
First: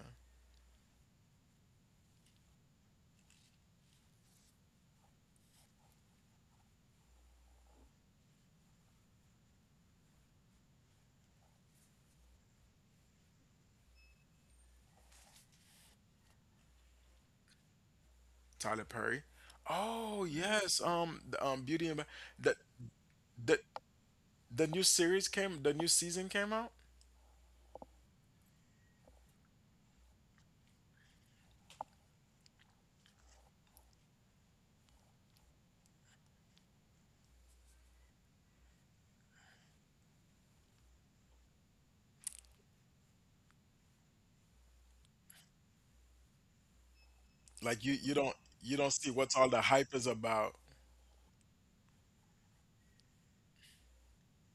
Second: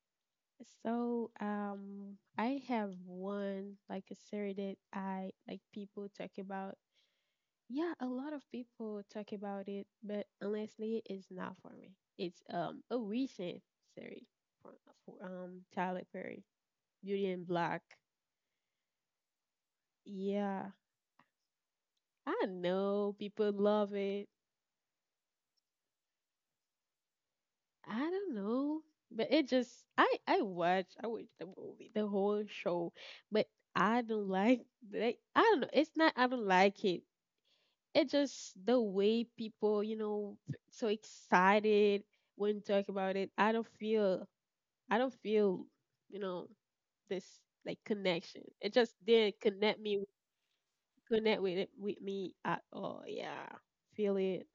Speaker 1: So, I have one, like, a series that I like, people talk about. Yeah, a lot of people talk about it, but honestly, it's not for me. It's a recent series for, for Tyler Perry, Beauty and Black.
Speaker 2: Tyler Perry. Oh
Speaker 1: Yeah,
Speaker 2: yes, the, Beauty and
Speaker 1: I
Speaker 2: the
Speaker 1: know people
Speaker 2: the
Speaker 1: love it.
Speaker 2: new series came, the new season came out.
Speaker 1: I don't know, but it just, I watch, I watch the movie, the whole show, but I don't like I don't know. It's not, I don't like it. It just the way people, you know, so excited when talk about it. I don't feel, I don't feel, you know, this, like,
Speaker 2: Like you don't,
Speaker 1: connection. It
Speaker 2: you don't
Speaker 1: just
Speaker 2: see what's
Speaker 1: didn't
Speaker 2: all the
Speaker 1: connect
Speaker 2: hype
Speaker 1: me,
Speaker 2: is about.
Speaker 1: connect with it with me at all. Yeah, feel it.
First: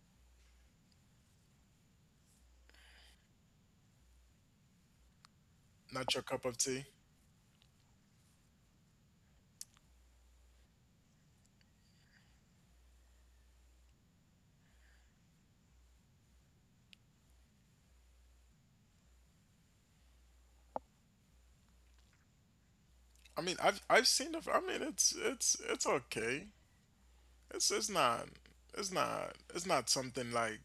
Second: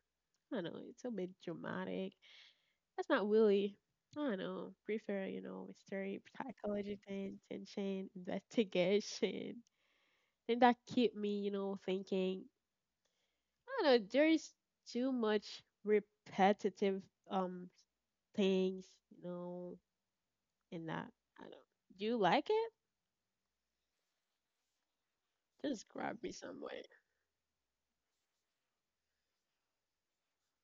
Speaker 1: I don't know, it's a bit dramatic. That's not really. I don't know. Prefer, you know,
Speaker 2: Not
Speaker 1: mystery,
Speaker 2: your cup of tea.
Speaker 1: psychology, thing, tension, investigation. And that keep me, you know, thinking. I don't know. There is too much repetitive um things, you know, in that. I don't. Do you like it?
Speaker 2: I mean, I've seen the. I mean, it's
Speaker 1: Just grab me
Speaker 2: okay.
Speaker 1: somewhere.
Speaker 2: It's it's not it's not something like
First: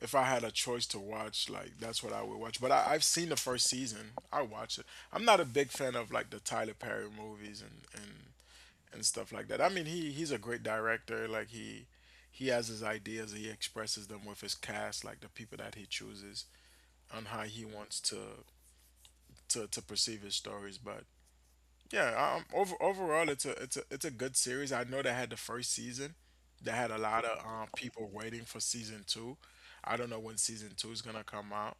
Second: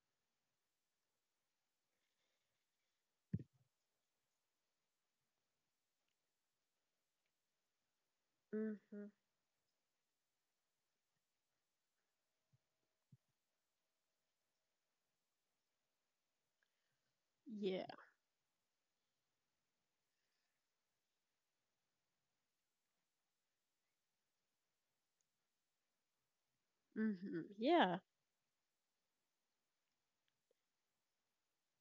Speaker 2: if I had a choice to watch, like that's what I would watch. But I, I've seen the first season. I watch it. I'm not a big fan of like the Tyler Perry movies and
Speaker 1: Mm-hmm.
Speaker 2: stuff like that. I mean, he's a great director. Like he has his ideas. He expresses them with his cast, like the people that he chooses on how he
Speaker 1: Yeah.
Speaker 2: wants to to perceive his stories. But yeah, overall, it's a good series. I know they had the first season. They had a lot of
Speaker 1: Mm-hmm. Yeah.
Speaker 2: people waiting for season two. I don't know when season two is gonna come out.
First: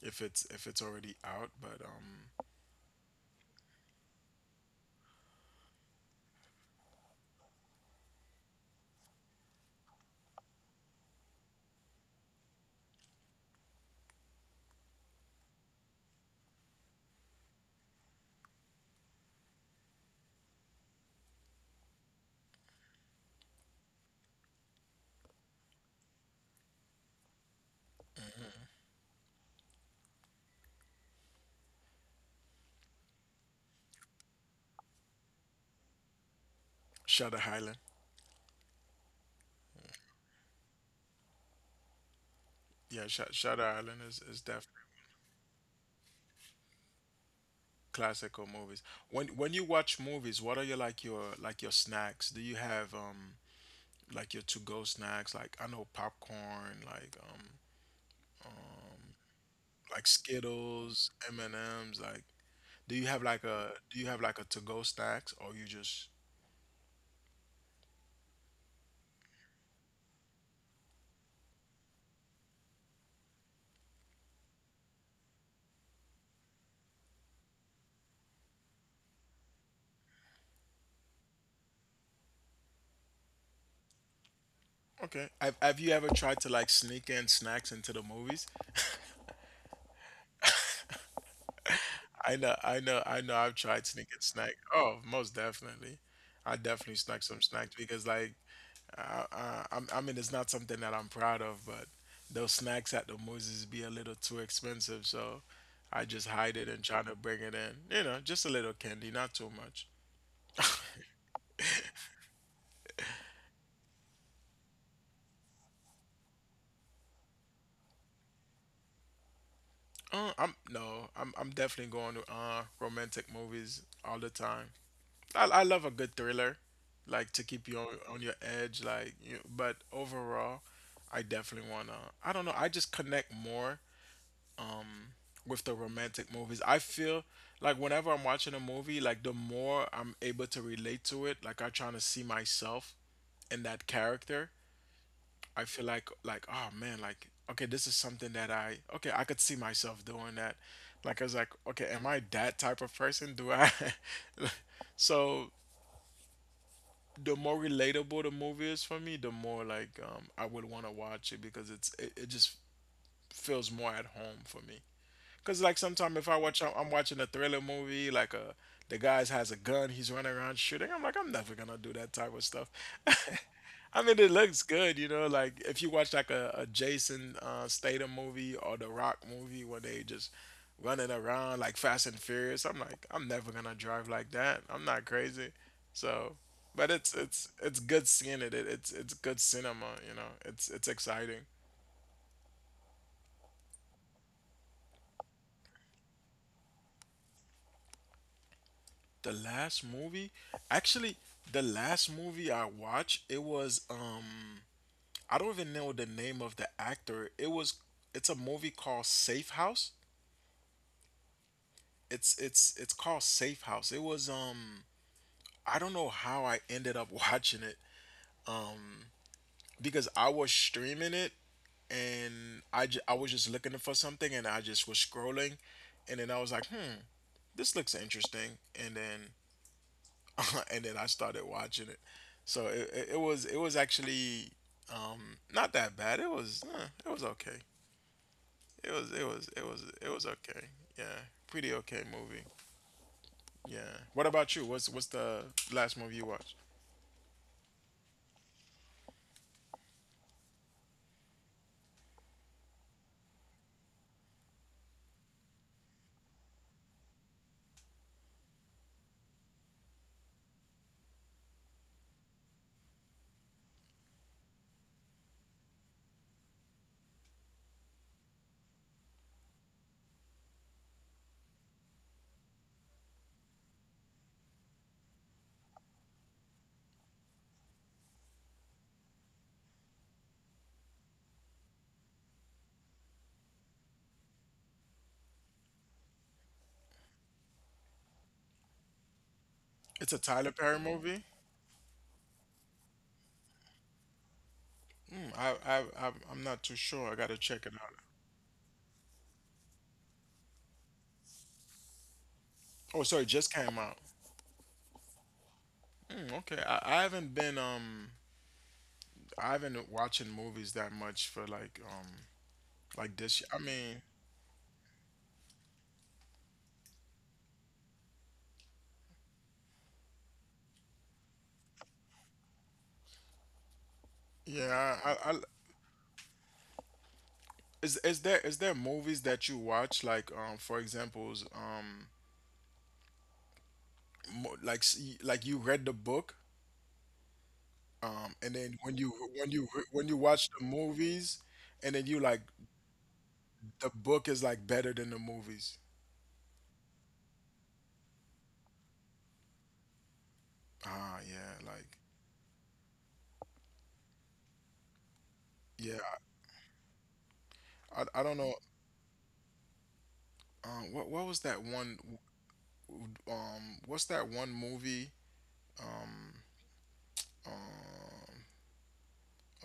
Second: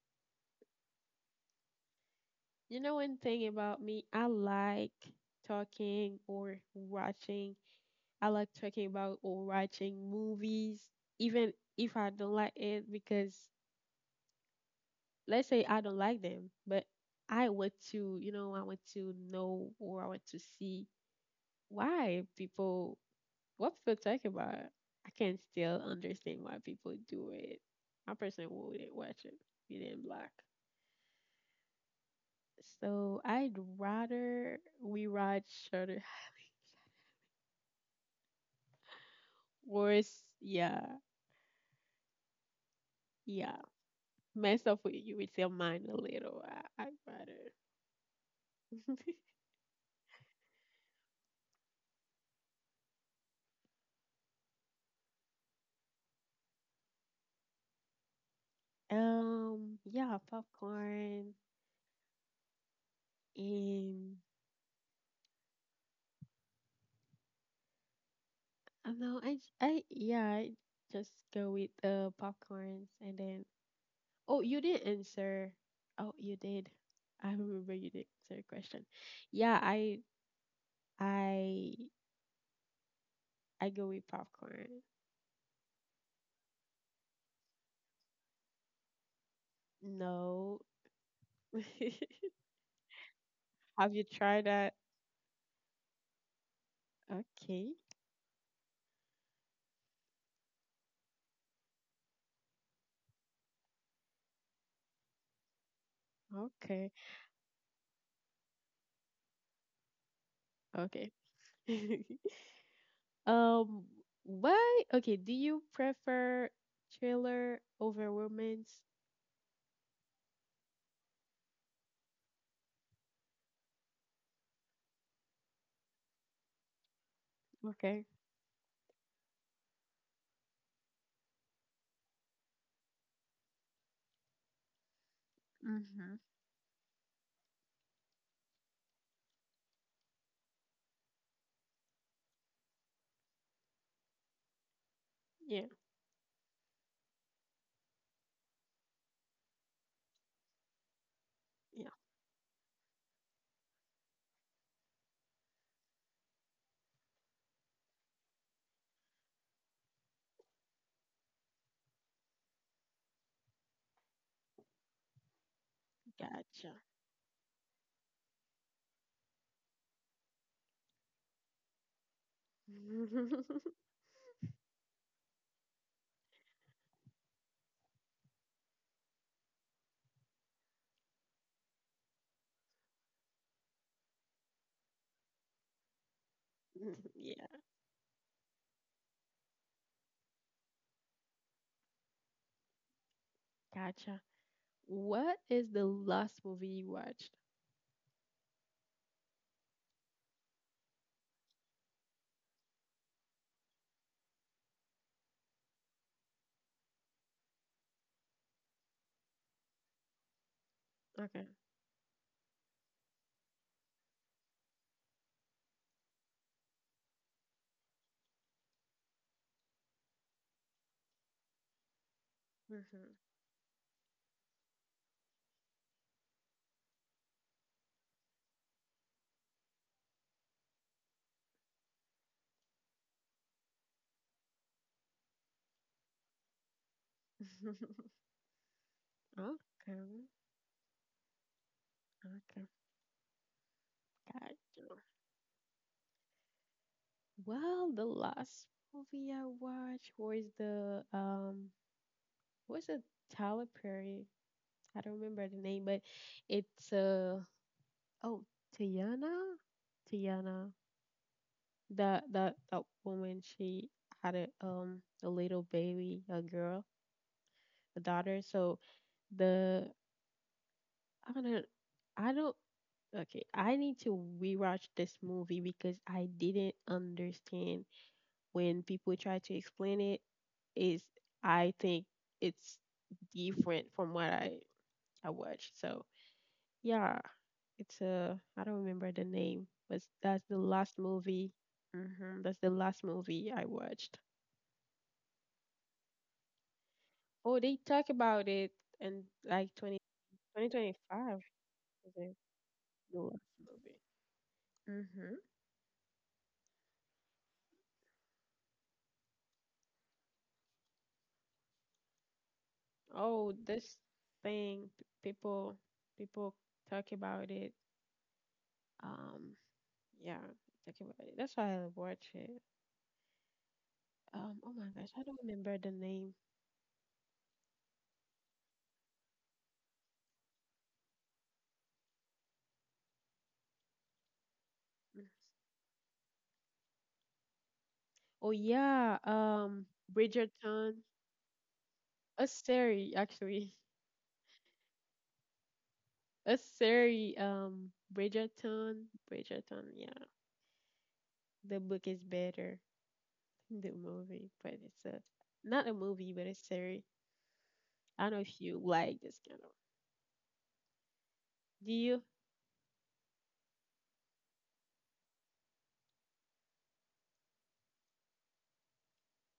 Speaker 2: If it's already out, but
Speaker 1: You know, one thing about me, I like talking or watching. I like talking about or watching movies, even if I don't like it, because let's say I don't like them, but I want to, you know, I want to know or I want to see why people, what people talk about. I can still understand why people do it. I personally wouldn't watch it if it didn't black. So I'd rather we ride shorter
Speaker 2: Shutter Island,
Speaker 1: worse. Yeah,
Speaker 2: yeah,
Speaker 1: yeah.
Speaker 2: Shutter Island is
Speaker 1: Mess up
Speaker 2: definitely
Speaker 1: with you with your mind a little. I'd rather.
Speaker 2: classical movies. When you watch movies, what are your like your snacks? Do you have like your to go snacks? Like I know popcorn,
Speaker 1: [laughs]
Speaker 2: like
Speaker 1: Yeah,
Speaker 2: Skittles,
Speaker 1: popcorn
Speaker 2: M and M's, like do you have like a, do you
Speaker 1: and
Speaker 2: have like a to go snacks or you just
Speaker 1: I don't know. I j- I yeah, I just go with the popcorns and then. Oh, you didn't answer. Oh, you did. I remember you did not answer a question. Yeah, I I go with popcorn.
Speaker 2: okay? Have you ever tried to like sneak in snacks into the movies?
Speaker 1: No. [laughs]
Speaker 2: I know. I've tried
Speaker 1: Have you
Speaker 2: sneaking
Speaker 1: tried
Speaker 2: snack.
Speaker 1: that?
Speaker 2: Oh, most definitely. I definitely snuck some
Speaker 1: Okay,
Speaker 2: snacks because like I'm, I mean it's not something that I'm proud of, but those snacks at the movies be a little too expensive, so I just hide it and
Speaker 1: okay,
Speaker 2: try to bring it in. You know, just a little candy, not too much.
Speaker 1: okay. [laughs] um, why? Okay, do you prefer thriller over romance?
Speaker 2: I'm no, I'm definitely going to romantic movies all the time. I love a good thriller, like to keep you
Speaker 1: Okay.
Speaker 2: on your edge, like you. But overall, I definitely wanna. I don't know. I just connect more with the
Speaker 1: Mm-hmm.
Speaker 2: romantic movies. I feel like whenever I'm watching a movie, like the more I'm able to relate to it, like I'm trying to see myself in that character. I
Speaker 1: Yeah,
Speaker 2: feel like oh man, like okay, this is something that I, okay, I could see myself doing that. Like I was like, okay,
Speaker 1: yeah,
Speaker 2: am I that type of person? Do I? [laughs] So the more relatable the movie is for me, the more like I would want to watch it because it's it, it just feels more at home for me. Cause like sometimes if I watch,
Speaker 1: gotcha.
Speaker 2: I'm watching a thriller movie, like a the guy's has a gun, he's running around shooting. I'm like, I'm never gonna do that type of stuff. [laughs]
Speaker 1: [laughs]
Speaker 2: I mean, it looks good, you know. Like if you watch like a Jason Statham movie or The Rock movie, where they just running around like Fast and Furious, I'm like, I'm never gonna drive like that. I'm not crazy. So, but it's
Speaker 1: Yeah,
Speaker 2: it's it's good seeing it. It's it's good cinema, you know. It's exciting.
Speaker 1: gotcha. What is the last movie you watched?
Speaker 2: The last movie, actually, the last movie I watched, it was I don't even know the name of the actor. It was, it's a movie called Safe House.
Speaker 1: Okay.
Speaker 2: It's it's called Safe House. It was I don't know how I ended up [laughs] watching it. Um, because I was streaming it and
Speaker 1: Mm-hmm.
Speaker 2: I was just looking for something and I just was scrolling, and then I was like, hmm, this looks interesting, and then [laughs] and then I started watching it. So it was, it was actually not that bad. It was eh, it was okay.
Speaker 1: [laughs]
Speaker 2: It was
Speaker 1: Okay,
Speaker 2: okay. Yeah, pretty okay movie.
Speaker 1: okay,
Speaker 2: Yeah. What about you? What's
Speaker 1: gotcha.
Speaker 2: the last movie you watched?
Speaker 1: Well, the last movie I watched was the what's a Tyler Perry? I don't remember the name, but it's uh, oh, Tiana, Tiana. That woman, she had a a little baby, a girl, a daughter. So the, I don't know, I don't. Okay, I need to rewatch this movie because I didn't understand when people try to explain it. Is, I think it's different from what I watched. So yeah, it's a, I don't remember the name, but
Speaker 2: It's a
Speaker 1: that's
Speaker 2: Tyler
Speaker 1: the
Speaker 2: Perry
Speaker 1: last
Speaker 2: movie.
Speaker 1: movie. Hmm. That's the last movie I watched.
Speaker 2: Mm, I'm not too sure. I gotta
Speaker 1: Oh,
Speaker 2: check it
Speaker 1: they
Speaker 2: out.
Speaker 1: talk about it in like twenty five. Is it
Speaker 2: Oh, sorry,
Speaker 1: the
Speaker 2: it just
Speaker 1: last
Speaker 2: came out.
Speaker 1: movie. Hmm.
Speaker 2: Mm, okay, I haven't been watching movies that much for like this year.
Speaker 1: Oh,
Speaker 2: I mean,
Speaker 1: this thing people people talk about it. Um, yeah, talk about it. That's why I watch it. Oh my
Speaker 2: yeah,
Speaker 1: gosh, I don't remember the name.
Speaker 2: is there, is there movies that you watch like for examples
Speaker 1: Mm.
Speaker 2: like you read the book and
Speaker 1: Oh
Speaker 2: then when you
Speaker 1: yeah,
Speaker 2: when you watch the
Speaker 1: Bridgerton,
Speaker 2: movies and then you like
Speaker 1: a series actually.
Speaker 2: the book is like better than the movies.
Speaker 1: A sorry, Bridgerton. Bridgerton, yeah.
Speaker 2: Ah yeah,
Speaker 1: The
Speaker 2: like
Speaker 1: book is better than the movie, but it's a, not
Speaker 2: yeah.
Speaker 1: a movie, but a series.
Speaker 2: I
Speaker 1: I
Speaker 2: don't
Speaker 1: don't know
Speaker 2: know
Speaker 1: if you like this kind of.
Speaker 2: what was that one
Speaker 1: Do you?
Speaker 2: what's that one movie?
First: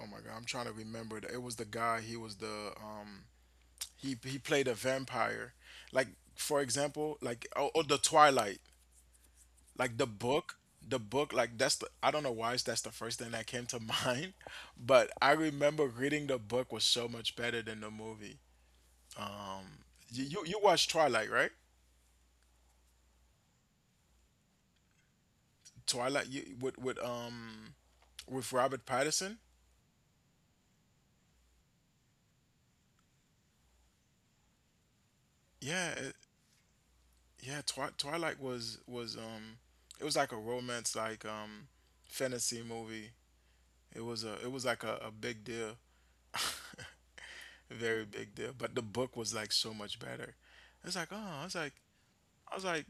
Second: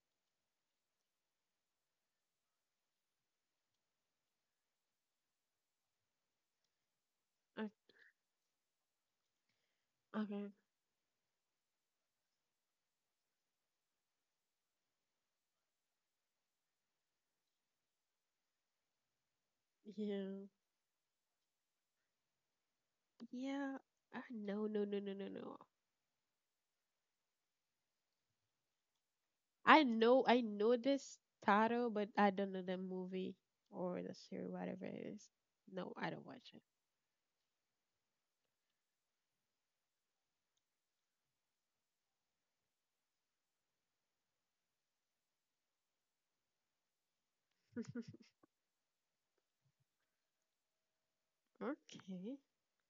Speaker 2: Oh my God, I'm trying to remember. It was the guy, he was the he played a vampire. Like for example, like
Speaker 1: Uh,
Speaker 2: oh the Twilight. Like the
Speaker 1: okay.
Speaker 2: book, like, that's the— I don't know why that's the first thing that came to [laughs] mind. But I remember reading, the book was so much better than the movie. you you,
Speaker 1: Yeah.
Speaker 2: you watched Twilight, right?
Speaker 1: Yeah. I no, no, no, no, no, no.
Speaker 2: Twilight, you— with Robert Pattinson.
Speaker 1: I know, I know this title, but I don't know the movie or the series, whatever it is.
Speaker 2: Yeah,
Speaker 1: No, I
Speaker 2: it—
Speaker 1: don't watch it.
Speaker 2: yeah, Twilight was— it was like a romance, like fantasy movie. It was like a big deal. Very
Speaker 1: [laughs]
Speaker 2: big deal, but the book was like so much better. It's like, oh, it's like,
Speaker 1: Okay.
Speaker 2: I was like,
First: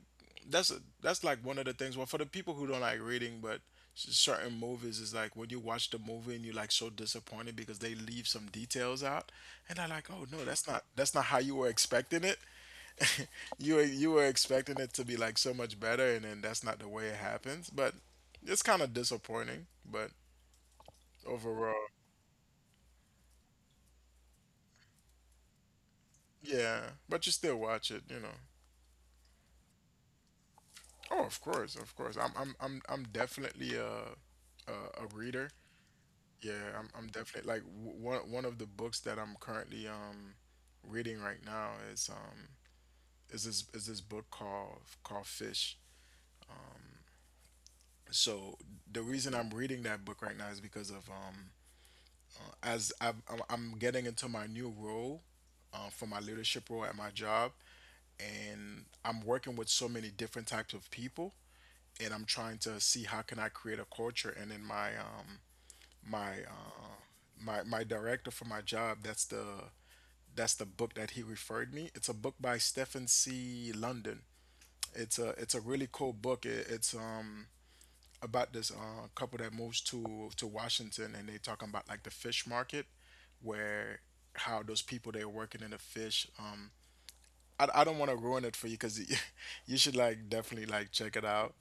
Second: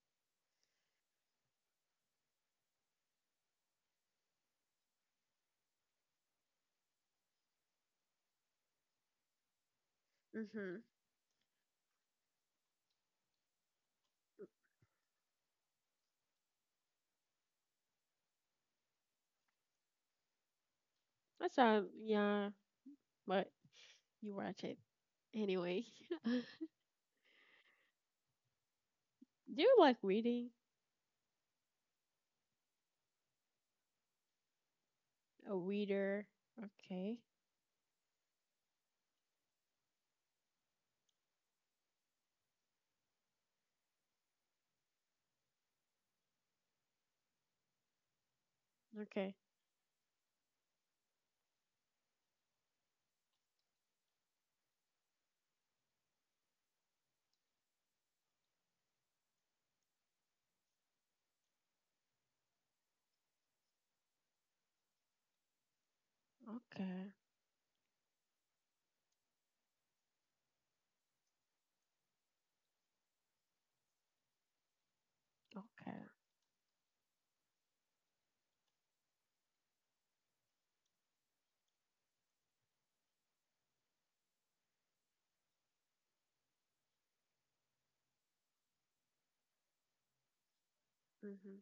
Speaker 2: that's a— that's like one of the things. Well, for the people who don't like reading, but certain movies is like when you watch the movie and you're like so disappointed because they leave some details out. And I'm like, oh no, that's not
Speaker 1: Mhm.
Speaker 2: that's not how you were expecting it. [laughs] You were expecting it to be like so much better, and then that's not the way it happens. But it's kind of disappointing. But
Speaker 1: That's
Speaker 2: overall,
Speaker 1: all. Yeah, but you watch it anyway. [laughs] Do
Speaker 2: yeah. But you still watch it.
Speaker 1: you like reading?
Speaker 2: Oh, of course, of course. I'm definitely a a reader.
Speaker 1: A reader?
Speaker 2: Yeah, I'm
Speaker 1: Okay,
Speaker 2: definitely like— one of the books that I'm currently reading right now is is this book called Fish. So the
Speaker 1: okay,
Speaker 2: reason I'm reading that book right now is because of— as I've— I'm getting into my new role, for my leadership role at my job, and I'm working with so many different types of people, and I'm trying to see how can I create a culture. And then my uh
Speaker 1: okay,
Speaker 2: my director for my job, that's the That's the book that he referred me. It's a book by Stephen C. London. It's a really
Speaker 1: okay,
Speaker 2: cool book. It's about this couple that moves to Washington, and they talking about like the fish market, where— how those people they're working in the fish. I don't want to ruin it for you, because [laughs] you should like definitely like check it out.
Speaker 1: mm-hmm.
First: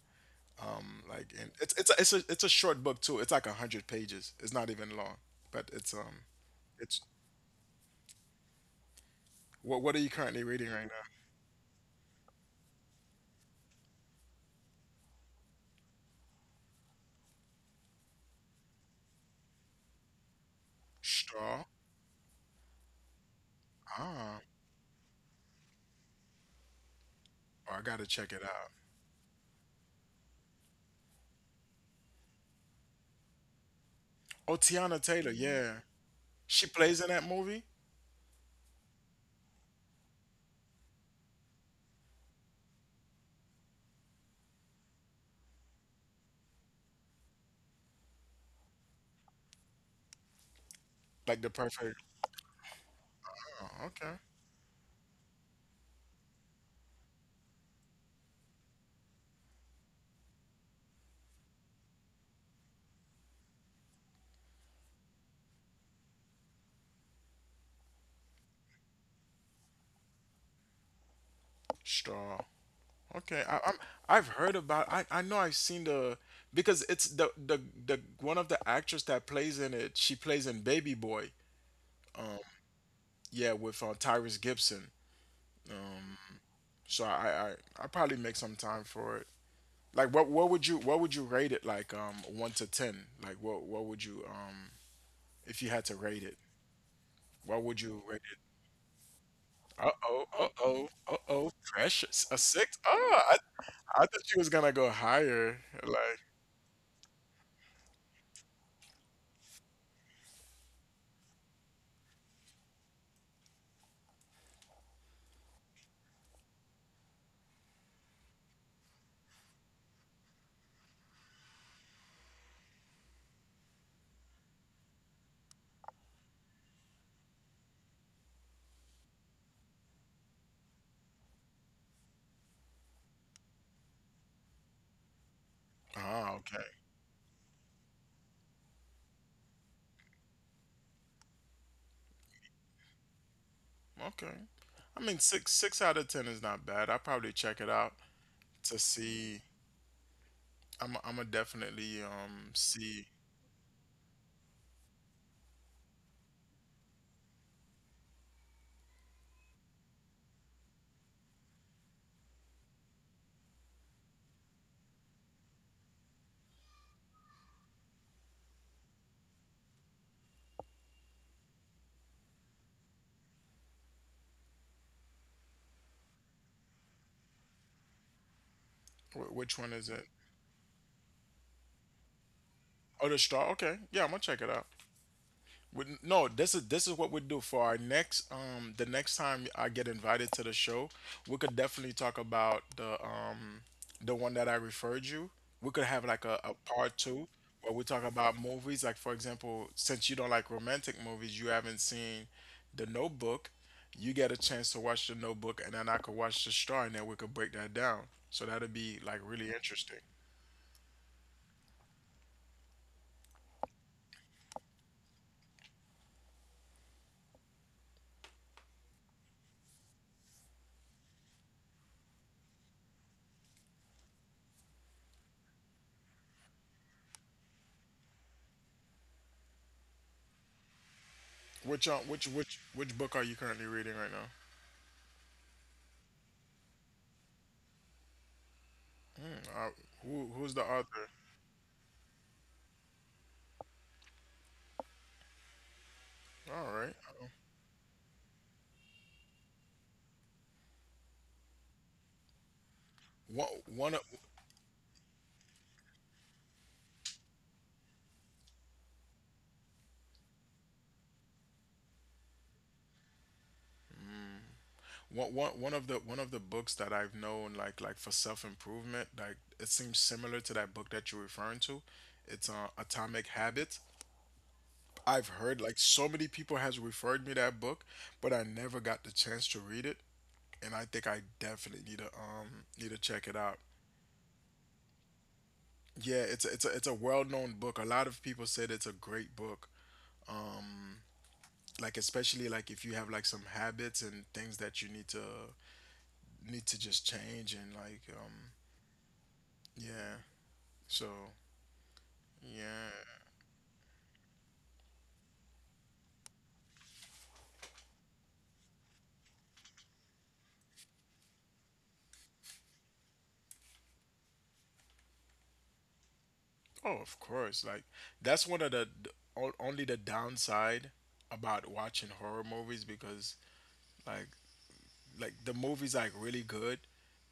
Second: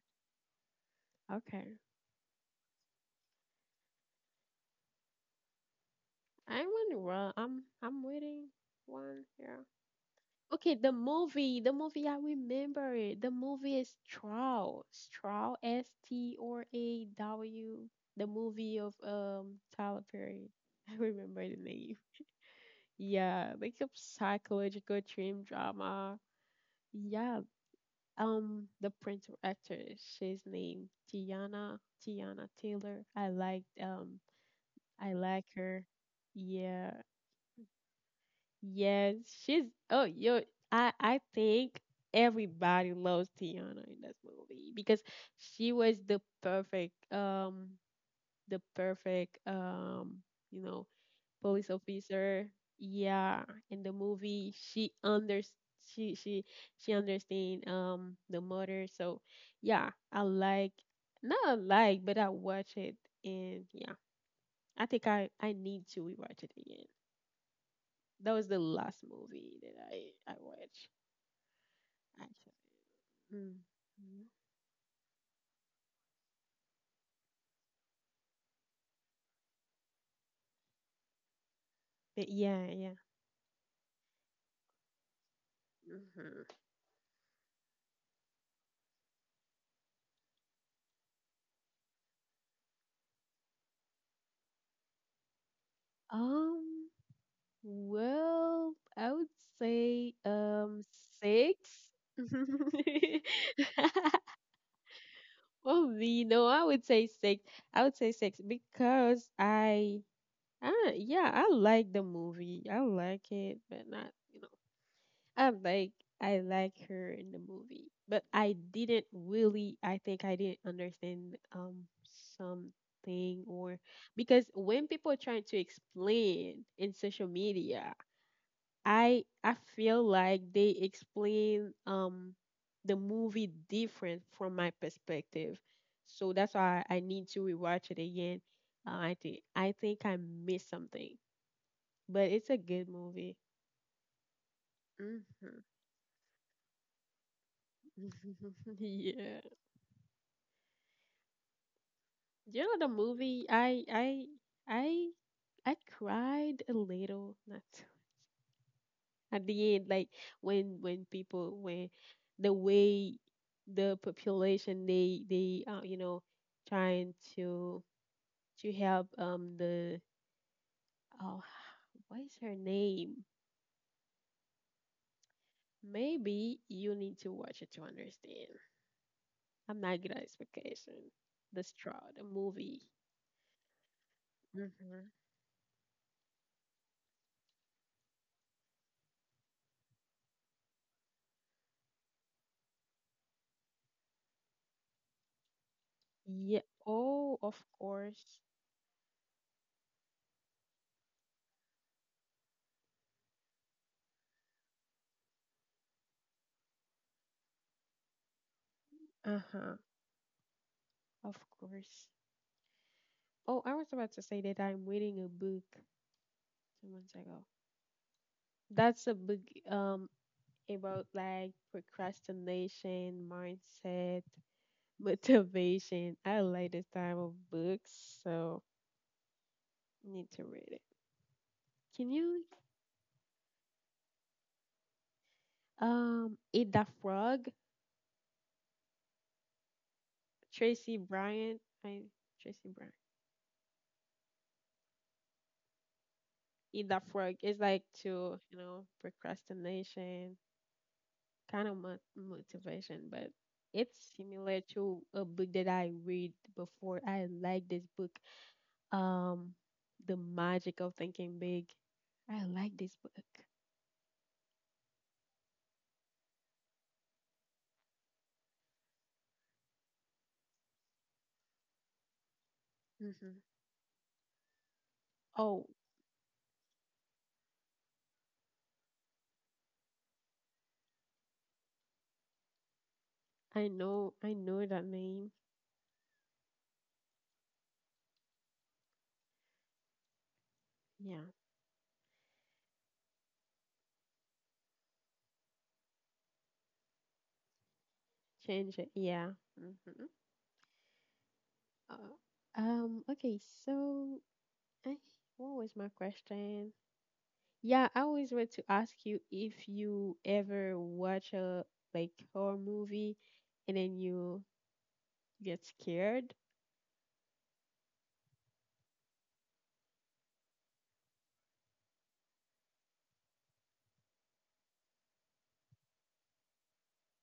Speaker 2: Like, and
Speaker 1: Okay.
Speaker 2: it's a short book too. It's like 100 pages. It's not even long, but
Speaker 1: I wonder.
Speaker 2: it's—
Speaker 1: Well, I'm reading one. Yeah.
Speaker 2: what are you currently reading
Speaker 1: Okay,
Speaker 2: right
Speaker 1: the
Speaker 2: now?
Speaker 1: movie. The movie. I remember it. The movie is Straw. Straw. S T R A W. The movie of Tyler Perry. [laughs] I remember the
Speaker 2: Straw.
Speaker 1: name. Yeah, like a
Speaker 2: Ah.
Speaker 1: psychological dream drama. Yeah.
Speaker 2: Oh, I gotta check it out.
Speaker 1: The principal actress, she's named Tiana Taylor.
Speaker 2: Oh, Tiana
Speaker 1: I
Speaker 2: Taylor,
Speaker 1: like
Speaker 2: yeah.
Speaker 1: her.
Speaker 2: She
Speaker 1: Yeah,
Speaker 2: plays in that movie?
Speaker 1: yes, she's. Oh, yo, I think everybody loves Tiana in this movie because she was the perfect you know,
Speaker 2: Like the
Speaker 1: police
Speaker 2: perfect.
Speaker 1: officer. Yeah, in
Speaker 2: Oh,
Speaker 1: the
Speaker 2: okay.
Speaker 1: movie, she she understand the murder. So yeah, I like, not I like, but I watch it. And yeah, I think I need to rewatch it again. That was the last movie that I watched
Speaker 2: Straw.
Speaker 1: actually.
Speaker 2: Okay.
Speaker 1: Mm.
Speaker 2: I've heard about— I know I've seen the— because it's the one of the actress that plays in it, she plays in Baby Boy.
Speaker 1: But yeah, yeah.
Speaker 2: Yeah, with Tyrese Gibson.
Speaker 1: Hmm.
Speaker 2: So I probably make some time for it. Like what would you— rate it like, 1 to 10? Like what would you if you had to rate it?
Speaker 1: Um,
Speaker 2: What would you rate it?
Speaker 1: well, I would say
Speaker 2: Uh-oh, uh-oh, uh-oh.
Speaker 1: six.
Speaker 2: Precious. A 6?
Speaker 1: [laughs]
Speaker 2: Oh, I thought she was gonna go higher. Like,
Speaker 1: Probably no, I would say six. I would say six because I, yeah, I like the movie. I like it, but not, you know. I'm like, I like her in the movie, but I didn't really. I think I didn't understand something, or because when people are trying to explain in social media, I feel like they explain the movie different from my perspective. So
Speaker 2: oh,
Speaker 1: that's
Speaker 2: okay.
Speaker 1: why I need to rewatch it again. I think I missed something, but it's a good movie.
Speaker 2: Okay. I mean,
Speaker 1: Hmm.
Speaker 2: 6 out of 10 is not bad. I'll probably check it out
Speaker 1: [laughs]
Speaker 2: to see.
Speaker 1: Yeah,
Speaker 2: I'm gonna definitely
Speaker 1: you know the
Speaker 2: see
Speaker 1: movie. I I cried a little. Not. At the end, like when people when the way the population, they you know, trying to help the, oh [sighs] what is her name, maybe you need to watch it to understand.
Speaker 2: which one
Speaker 1: I'm
Speaker 2: is it.
Speaker 1: not good at expectation. The Straw, the movie.
Speaker 2: Oh, the Straw. Okay, yeah, I'm gonna check it out.
Speaker 1: Mm-hmm.
Speaker 2: No, this is what we do for our next— the next time I get invited to the show. We could definitely talk about the one that I referred you. We could have like a
Speaker 1: Yeah,
Speaker 2: part two
Speaker 1: oh, of
Speaker 2: where we talk about
Speaker 1: course.
Speaker 2: movies. Like for example, since you don't like romantic movies, you haven't seen The Notebook. You get a chance to watch The Notebook, and then I could watch The Star, and then we could break that down. So that'd be like really
Speaker 1: Uh-huh,
Speaker 2: interesting.
Speaker 1: of course. Oh, I was about to say that I'm reading a book two months ago. That's a book, um, about like procrastination, mindset, [laughs] motivation. I like this type of books, so need to read it.
Speaker 2: Which
Speaker 1: Can you,
Speaker 2: which book are you currently reading right now?
Speaker 1: Eat That Frog?
Speaker 2: Hmm. Who who's the
Speaker 1: Tracy
Speaker 2: author?
Speaker 1: Bryant. I Tracy Bryant.
Speaker 2: All
Speaker 1: Eat
Speaker 2: right.
Speaker 1: That Frog. It's like to, you know, procrastination, kind of motivation, but
Speaker 2: One one of
Speaker 1: it's similar to a book that I read before. I like this book, um, The Magic of Thinking Big. I like this book.
Speaker 2: one one one of the One of the books that I've known like for self improvement, like it seems similar to that book that you're referring to. It's Atomic
Speaker 1: Hmm.
Speaker 2: Habits. I've heard
Speaker 1: Oh,
Speaker 2: like so many people has referred me that book, but I never got the chance to read it. And I think I definitely need to check it out.
Speaker 1: I know that name.
Speaker 2: Yeah, it's a well-known book. A lot of people said it's a great book. Um,
Speaker 1: Yeah,
Speaker 2: like especially, like if you have like some habits and things that you need to need to just change, and like.
Speaker 1: change it. Yeah. Hmm.
Speaker 2: Yeah. So
Speaker 1: Uh,
Speaker 2: yeah.
Speaker 1: Okay. So, I, what was my question? Yeah, I always want to ask you if you ever watch a like horror movie and then you get scared.
Speaker 2: Oh, of course, like that's one of the— only the downside about watching horror movies, because like like the movie's like really good,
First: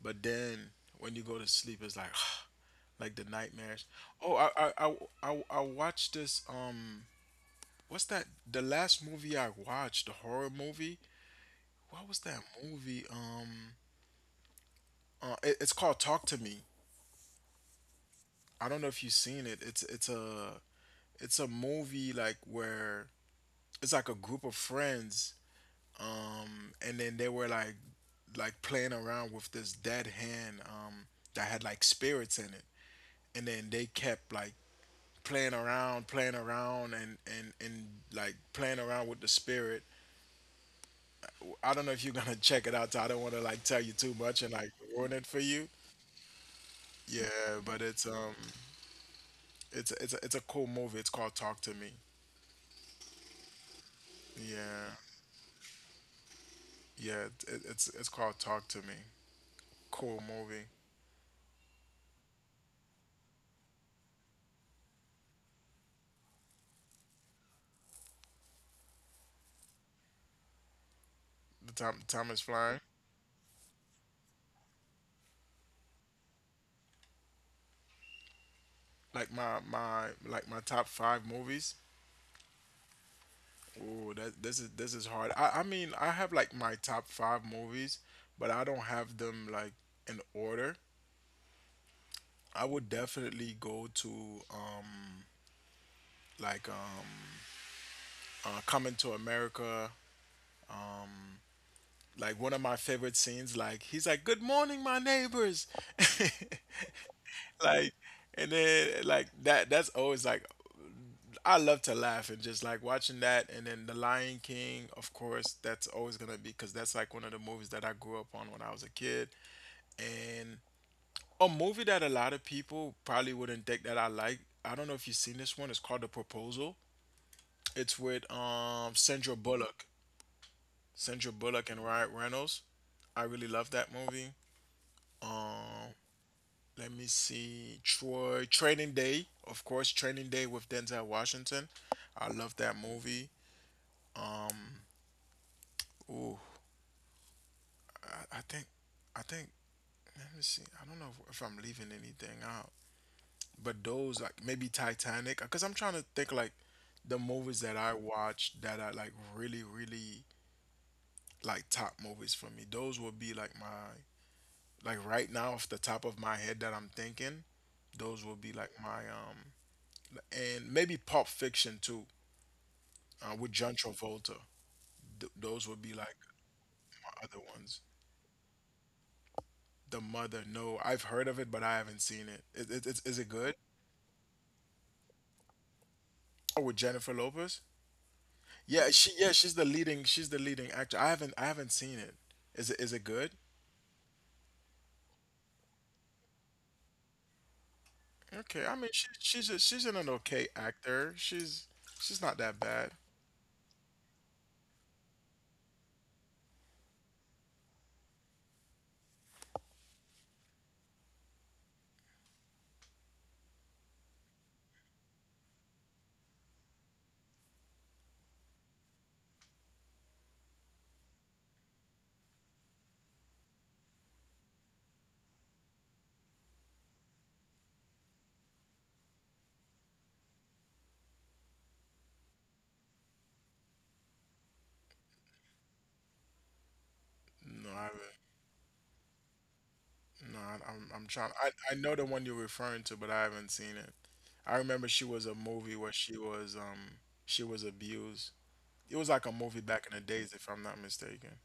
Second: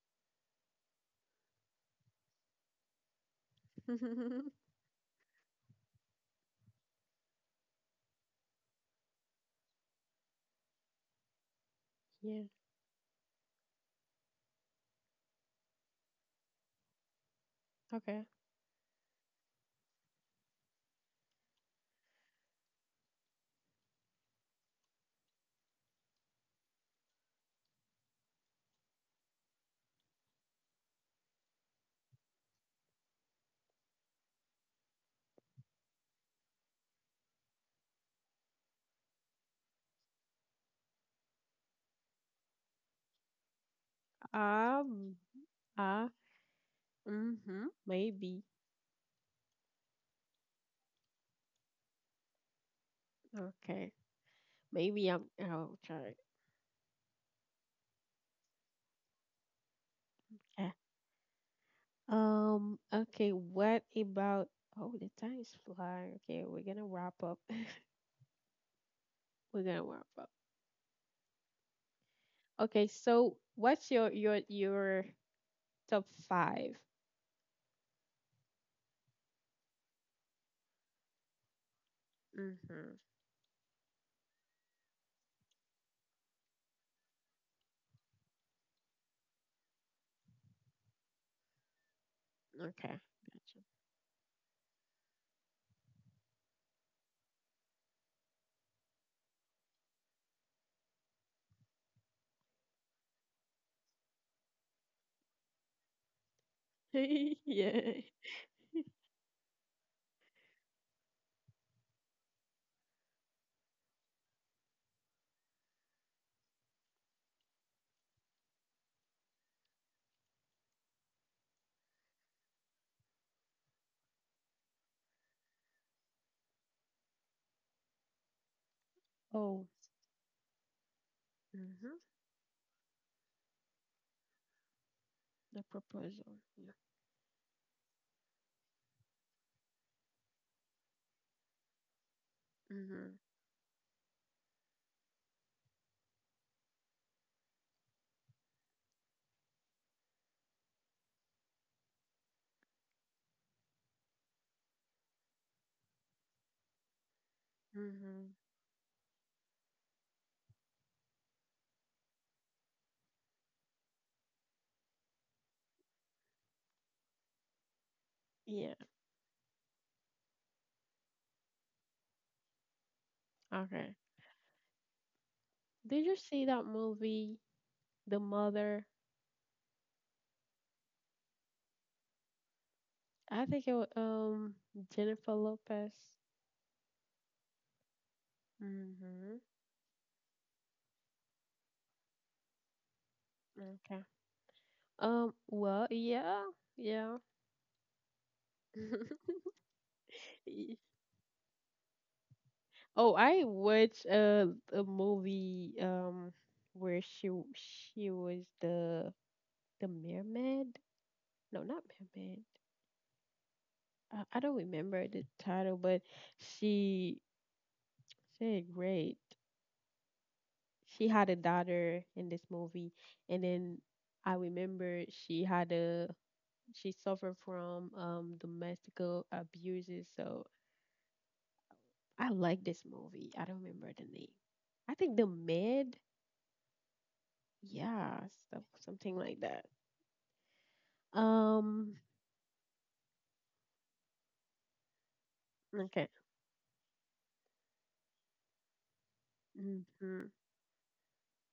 Speaker 2: but then when you go to sleep it's like [sighs] like the nightmares. Oh,
Speaker 1: [laughs]
Speaker 2: I watched this— what's that— the last movie I watched, the horror movie— what was that
Speaker 1: Yeah.
Speaker 2: movie, it's called Talk to Me.
Speaker 1: Okay.
Speaker 2: I don't know if you've seen it. It's a movie like where it's like a group of friends, and then they were like, playing around with this dead hand, that had like spirits in it. And then they kept like playing around, and like playing around with the spirit. I don't know if you're gonna [laughs] check it out. So I don't want to like tell you too much and like
Speaker 1: Um.
Speaker 2: ruin it for you.
Speaker 1: Ah.
Speaker 2: Yeah,
Speaker 1: Mhm.
Speaker 2: but
Speaker 1: Maybe.
Speaker 2: it's a cool movie. It's called Talk to Me.
Speaker 1: Okay.
Speaker 2: Yeah.
Speaker 1: Maybe I'm. Oh, sorry.
Speaker 2: Yeah, it's called Talk to Me. Cool
Speaker 1: Eh,
Speaker 2: movie.
Speaker 1: Okay. What about? Oh, the time's flying. Okay, we're gonna wrap up. [laughs] We're gonna wrap up.
Speaker 2: The time is
Speaker 1: Okay.
Speaker 2: flying.
Speaker 1: So, what's your your top 5?
Speaker 2: Like my top five movies.
Speaker 1: Mm-hmm.
Speaker 2: Ooh, that this is hard. I mean, I have like my top five movies, but I don't have them like in order. I
Speaker 1: Okay.
Speaker 2: would
Speaker 1: Gotcha.
Speaker 2: definitely go to um like um Coming to America. Like one of my favorite scenes. Like he's like, "Good morning, my neighbors," [laughs]
Speaker 1: [laughs] Yeah.
Speaker 2: like, and then like that. That's always like— I love to laugh and just like watching that. And then The Lion King. Of course, that's always gonna be, because that's like one of the movies that I grew up on when I was a kid. And a movie that a lot of people probably wouldn't think that I like. I don't know if you've seen this one. It's called The Proposal. It's with Sandra
Speaker 1: Oh.
Speaker 2: Bullock— Sandra Bullock and
Speaker 1: Hmm.
Speaker 2: Ryan Reynolds. I really love that movie.
Speaker 1: The
Speaker 2: Um,
Speaker 1: Proposal. Yeah.
Speaker 2: let me see, Troy, Training Day— of course, Training Day with Denzel Washington. I love that
Speaker 1: Mhm.
Speaker 2: movie. Um, ooh, I, I think I think, let me see. I don't know if I'm leaving anything out, but those— like maybe Titanic, because I'm trying to think like the movies that I
Speaker 1: Mm-hmm.
Speaker 2: watched that are like really really like top movies for me. Those will be like my— like right now off the top of my head that I'm thinking. Those will be
Speaker 1: Yeah.
Speaker 2: like my— and maybe Pulp Fiction too, with John
Speaker 1: Okay.
Speaker 2: Travolta. Those would be
Speaker 1: Did you
Speaker 2: like
Speaker 1: see that
Speaker 2: my
Speaker 1: movie,
Speaker 2: other ones.
Speaker 1: The Mother?
Speaker 2: The Mother? No, I've heard of it, but I haven't seen it. Is it
Speaker 1: I
Speaker 2: good?
Speaker 1: think it was Jennifer Lopez.
Speaker 2: Oh, with Jennifer Lopez? Yeah, she
Speaker 1: Mm-hmm.
Speaker 2: yeah, she's the leading actor. I haven't seen it. Is it good?
Speaker 1: Okay. Well. Yeah. Yeah.
Speaker 2: Okay, I mean
Speaker 1: [laughs]
Speaker 2: she's an okay
Speaker 1: Y-
Speaker 2: actor. She's not that bad.
Speaker 1: Oh, I watched a movie, um, where she was the mermaid. No, not mermaid. I don't remember the title, but she she did great. She had a daughter in this movie, and then I remember she had a, she suffered from domestical abuses. So I like this movie. I don't remember the name. I think The Med,
Speaker 2: No, I haven't.
Speaker 1: yeah, stuff, something like that.
Speaker 2: No, I'm trying. I
Speaker 1: Um,
Speaker 2: know the one you're referring to, but I haven't seen it. I remember she was a movie where
Speaker 1: okay.
Speaker 2: she was abused. It was like a movie back in the
Speaker 1: Hmm,
Speaker 2: days, if I'm not mistaken.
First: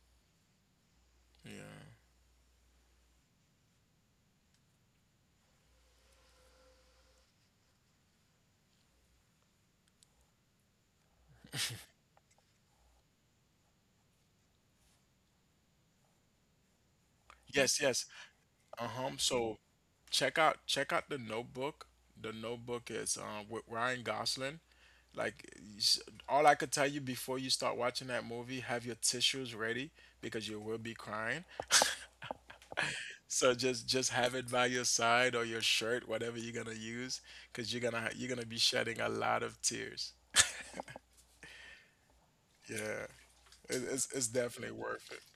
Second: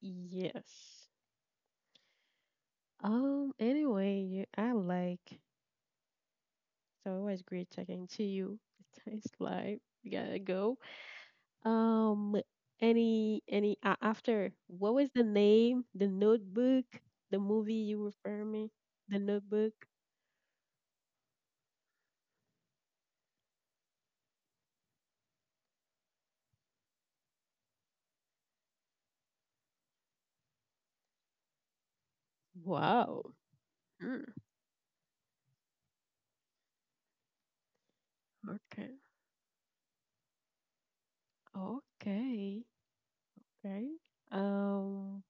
Speaker 1: yes.
Speaker 2: Yeah.
Speaker 1: Um, anyway, I like, so it was great talking to you. [laughs] It's live, we gotta go. Um, any after, what was the name? The Notebook, the
Speaker 2: Yes,
Speaker 1: movie you were
Speaker 2: yes.
Speaker 1: referring me,
Speaker 2: Uh-huh.
Speaker 1: The
Speaker 2: So
Speaker 1: Notebook.
Speaker 2: check out The Notebook. The Notebook is with Ryan Gosling. Like you all I could tell you, before you start watching that movie, have your tissues ready because you will be crying.
Speaker 1: Wow.
Speaker 2: So just
Speaker 1: Mm,
Speaker 2: have it by your side or your shirt, whatever you're gonna use, because you're gonna be
Speaker 1: okay.
Speaker 2: shedding a lot of tears.
Speaker 1: Okay.
Speaker 2: Yeah.
Speaker 1: Right.
Speaker 2: It's definitely worth it.
Speaker 1: Um.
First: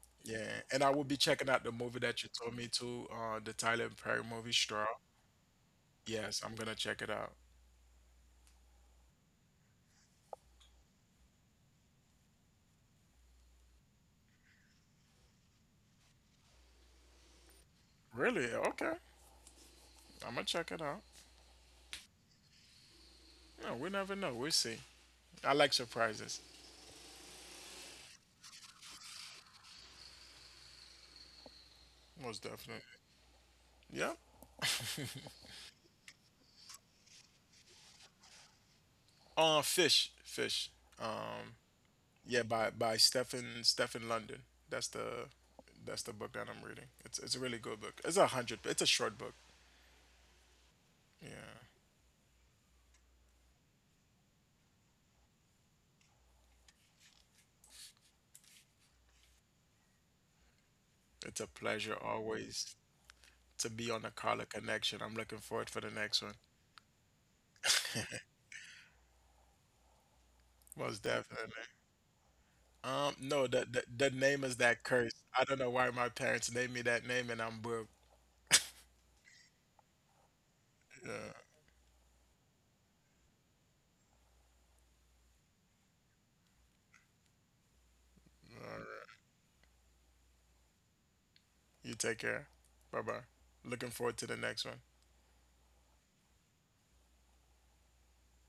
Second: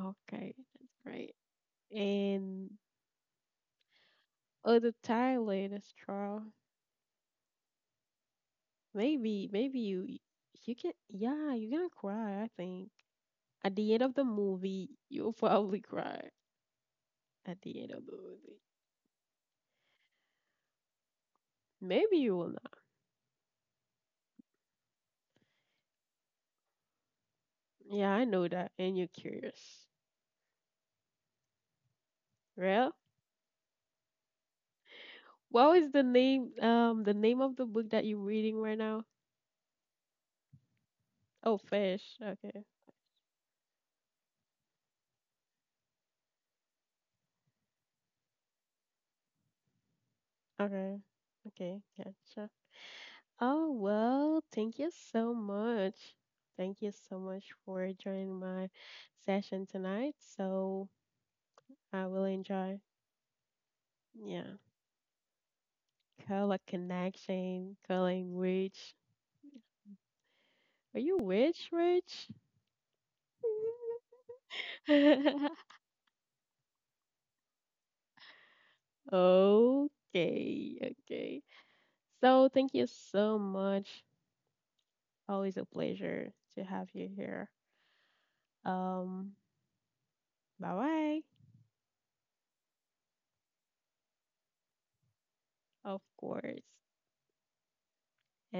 Speaker 1: Okay.
Speaker 2: Yeah, and I
Speaker 1: That's
Speaker 2: will be
Speaker 1: great.
Speaker 2: checking out the movie that you told me
Speaker 1: And
Speaker 2: to, the Tyler Perry movie, Straw.
Speaker 1: other Tyler, that's
Speaker 2: Yes,
Speaker 1: trial.
Speaker 2: I'm gonna check it out.
Speaker 1: Maybe, maybe you can, yeah, you're gonna cry. I think at the end of the movie you'll [laughs] probably cry at the end of the
Speaker 2: Really?
Speaker 1: movie.
Speaker 2: Okay. I'm gonna check it out.
Speaker 1: Maybe you will.
Speaker 2: No, we never know. We'll see. I like surprises,
Speaker 1: Yeah, I know that, and you're curious.
Speaker 2: most definitely.
Speaker 1: Real?
Speaker 2: Yeah.
Speaker 1: What was the name, um, the name of the book that you're reading right now?
Speaker 2: Fish, fish.
Speaker 1: Oh,
Speaker 2: Um,
Speaker 1: Fish.
Speaker 2: yeah,
Speaker 1: Okay.
Speaker 2: by Stephen London. That's the that's the book that I'm reading. It's a really good book. It's 100. It's a short book.
Speaker 1: Okay.
Speaker 2: Yeah.
Speaker 1: Okay, gotcha. Oh, well, thank you so much. Thank you so much for joining my session tonight. So,
Speaker 2: It's a pleasure
Speaker 1: I will enjoy.
Speaker 2: always to be on the
Speaker 1: Yeah.
Speaker 2: Carla Connection. I'm looking forward for the next one.
Speaker 1: Color Connection, calling Rich. Are
Speaker 2: Most
Speaker 1: you rich,
Speaker 2: definitely.
Speaker 1: rich?
Speaker 2: No, the name is that curse. I don't
Speaker 1: [laughs]
Speaker 2: know why my parents named me that name, and I'm broke.
Speaker 1: Okay, okay.
Speaker 2: Yeah.
Speaker 1: So thank you so much. Always a pleasure to have you here. Um, bye bye,
Speaker 2: You take care. Bye bye. Looking forward to the next one.
Speaker 1: of course.